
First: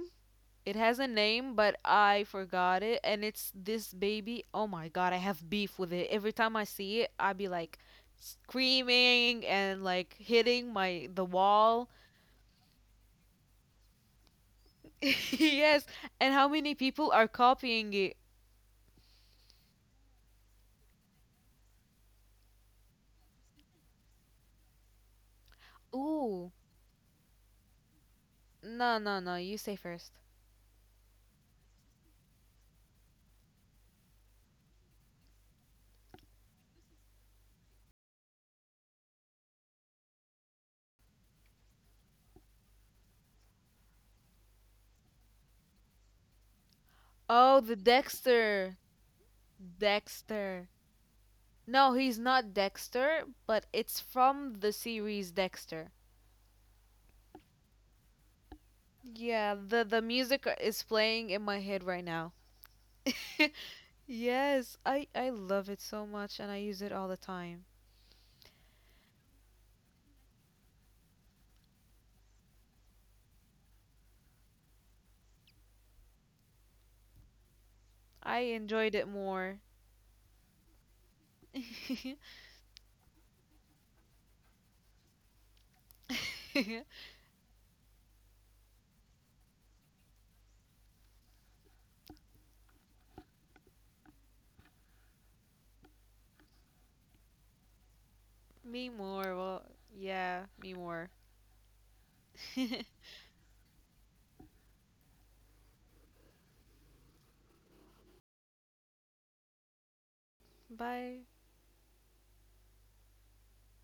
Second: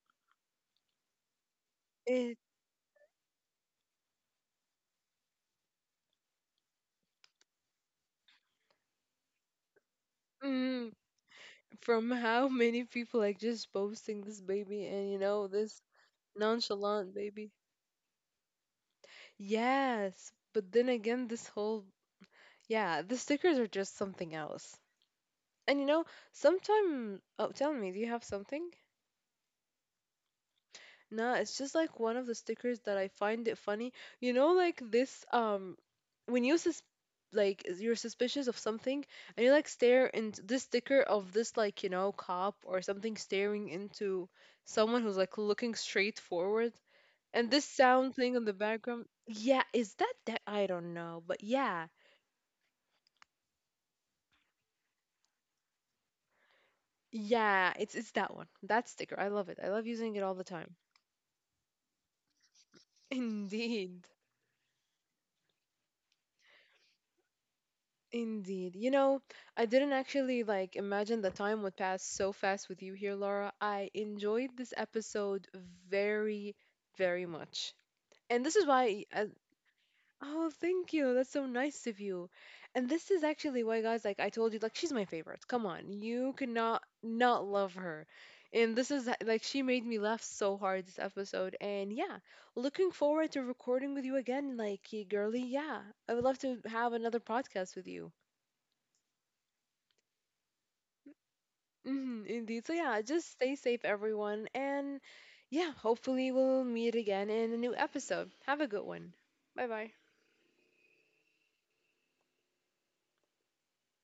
Speaker 2: It has a name, but I
Speaker 1: it
Speaker 2: forgot it. And it's this baby. Oh my god, I have beef with it. Every time I see it, I be like screaming and like hitting
Speaker 1: mm,
Speaker 2: my the wall.
Speaker 1: from how many people like just posting this baby and you know this
Speaker 2: Yes. And how many people
Speaker 1: nonchalant
Speaker 2: are
Speaker 1: baby.
Speaker 2: copying it?
Speaker 1: Yes, but then again, this whole yeah, the stickers are just something else. And you know,
Speaker 2: Ooh.
Speaker 1: sometime oh, tell me, do you have something?
Speaker 2: No, no, no. You say first.
Speaker 1: No, it's just like one of the stickers that I find it funny. You know, like this when you sus like is- you're suspicious of something and you like stare into this sticker of this like, you know, cop or something staring into someone who's like looking straight forward. And
Speaker 2: Oh,
Speaker 1: this
Speaker 2: the
Speaker 1: sound thing in the
Speaker 2: Dexter.
Speaker 1: background. Yeah, is that that
Speaker 2: Dexter.
Speaker 1: I don't know, but yeah.
Speaker 2: No, he's not Dexter, but it's from the series Dexter.
Speaker 1: Yeah, it's that one. That sticker. I love
Speaker 2: Yeah,
Speaker 1: it. I love
Speaker 2: the
Speaker 1: using it all the
Speaker 2: music
Speaker 1: time.
Speaker 2: is playing in my head right now.
Speaker 1: Indeed.
Speaker 2: Yes, I love it so much and I use it all the time.
Speaker 1: Indeed. You know, I didn't actually like imagine the time would pass so fast with you here, Laura. I enjoyed this episode very, very much.
Speaker 2: I
Speaker 1: And this is
Speaker 2: enjoyed
Speaker 1: why
Speaker 2: it more.
Speaker 1: oh, thank you. That's so nice of you. And this is actually why guys like I told you like she's my favorite. Come on. You cannot not love her. And this is like she made me laugh so hard this episode. And yeah, looking forward to recording with you again like y- girly. Yeah. I would love to have another podcast with you.
Speaker 2: Me more. Well, yeah, me more.
Speaker 1: Hmm, indeed. So yeah, just stay safe, everyone, and yeah, hopefully we'll meet again in a new episode. Have a good one. Bye bye.
Speaker 2: Bye.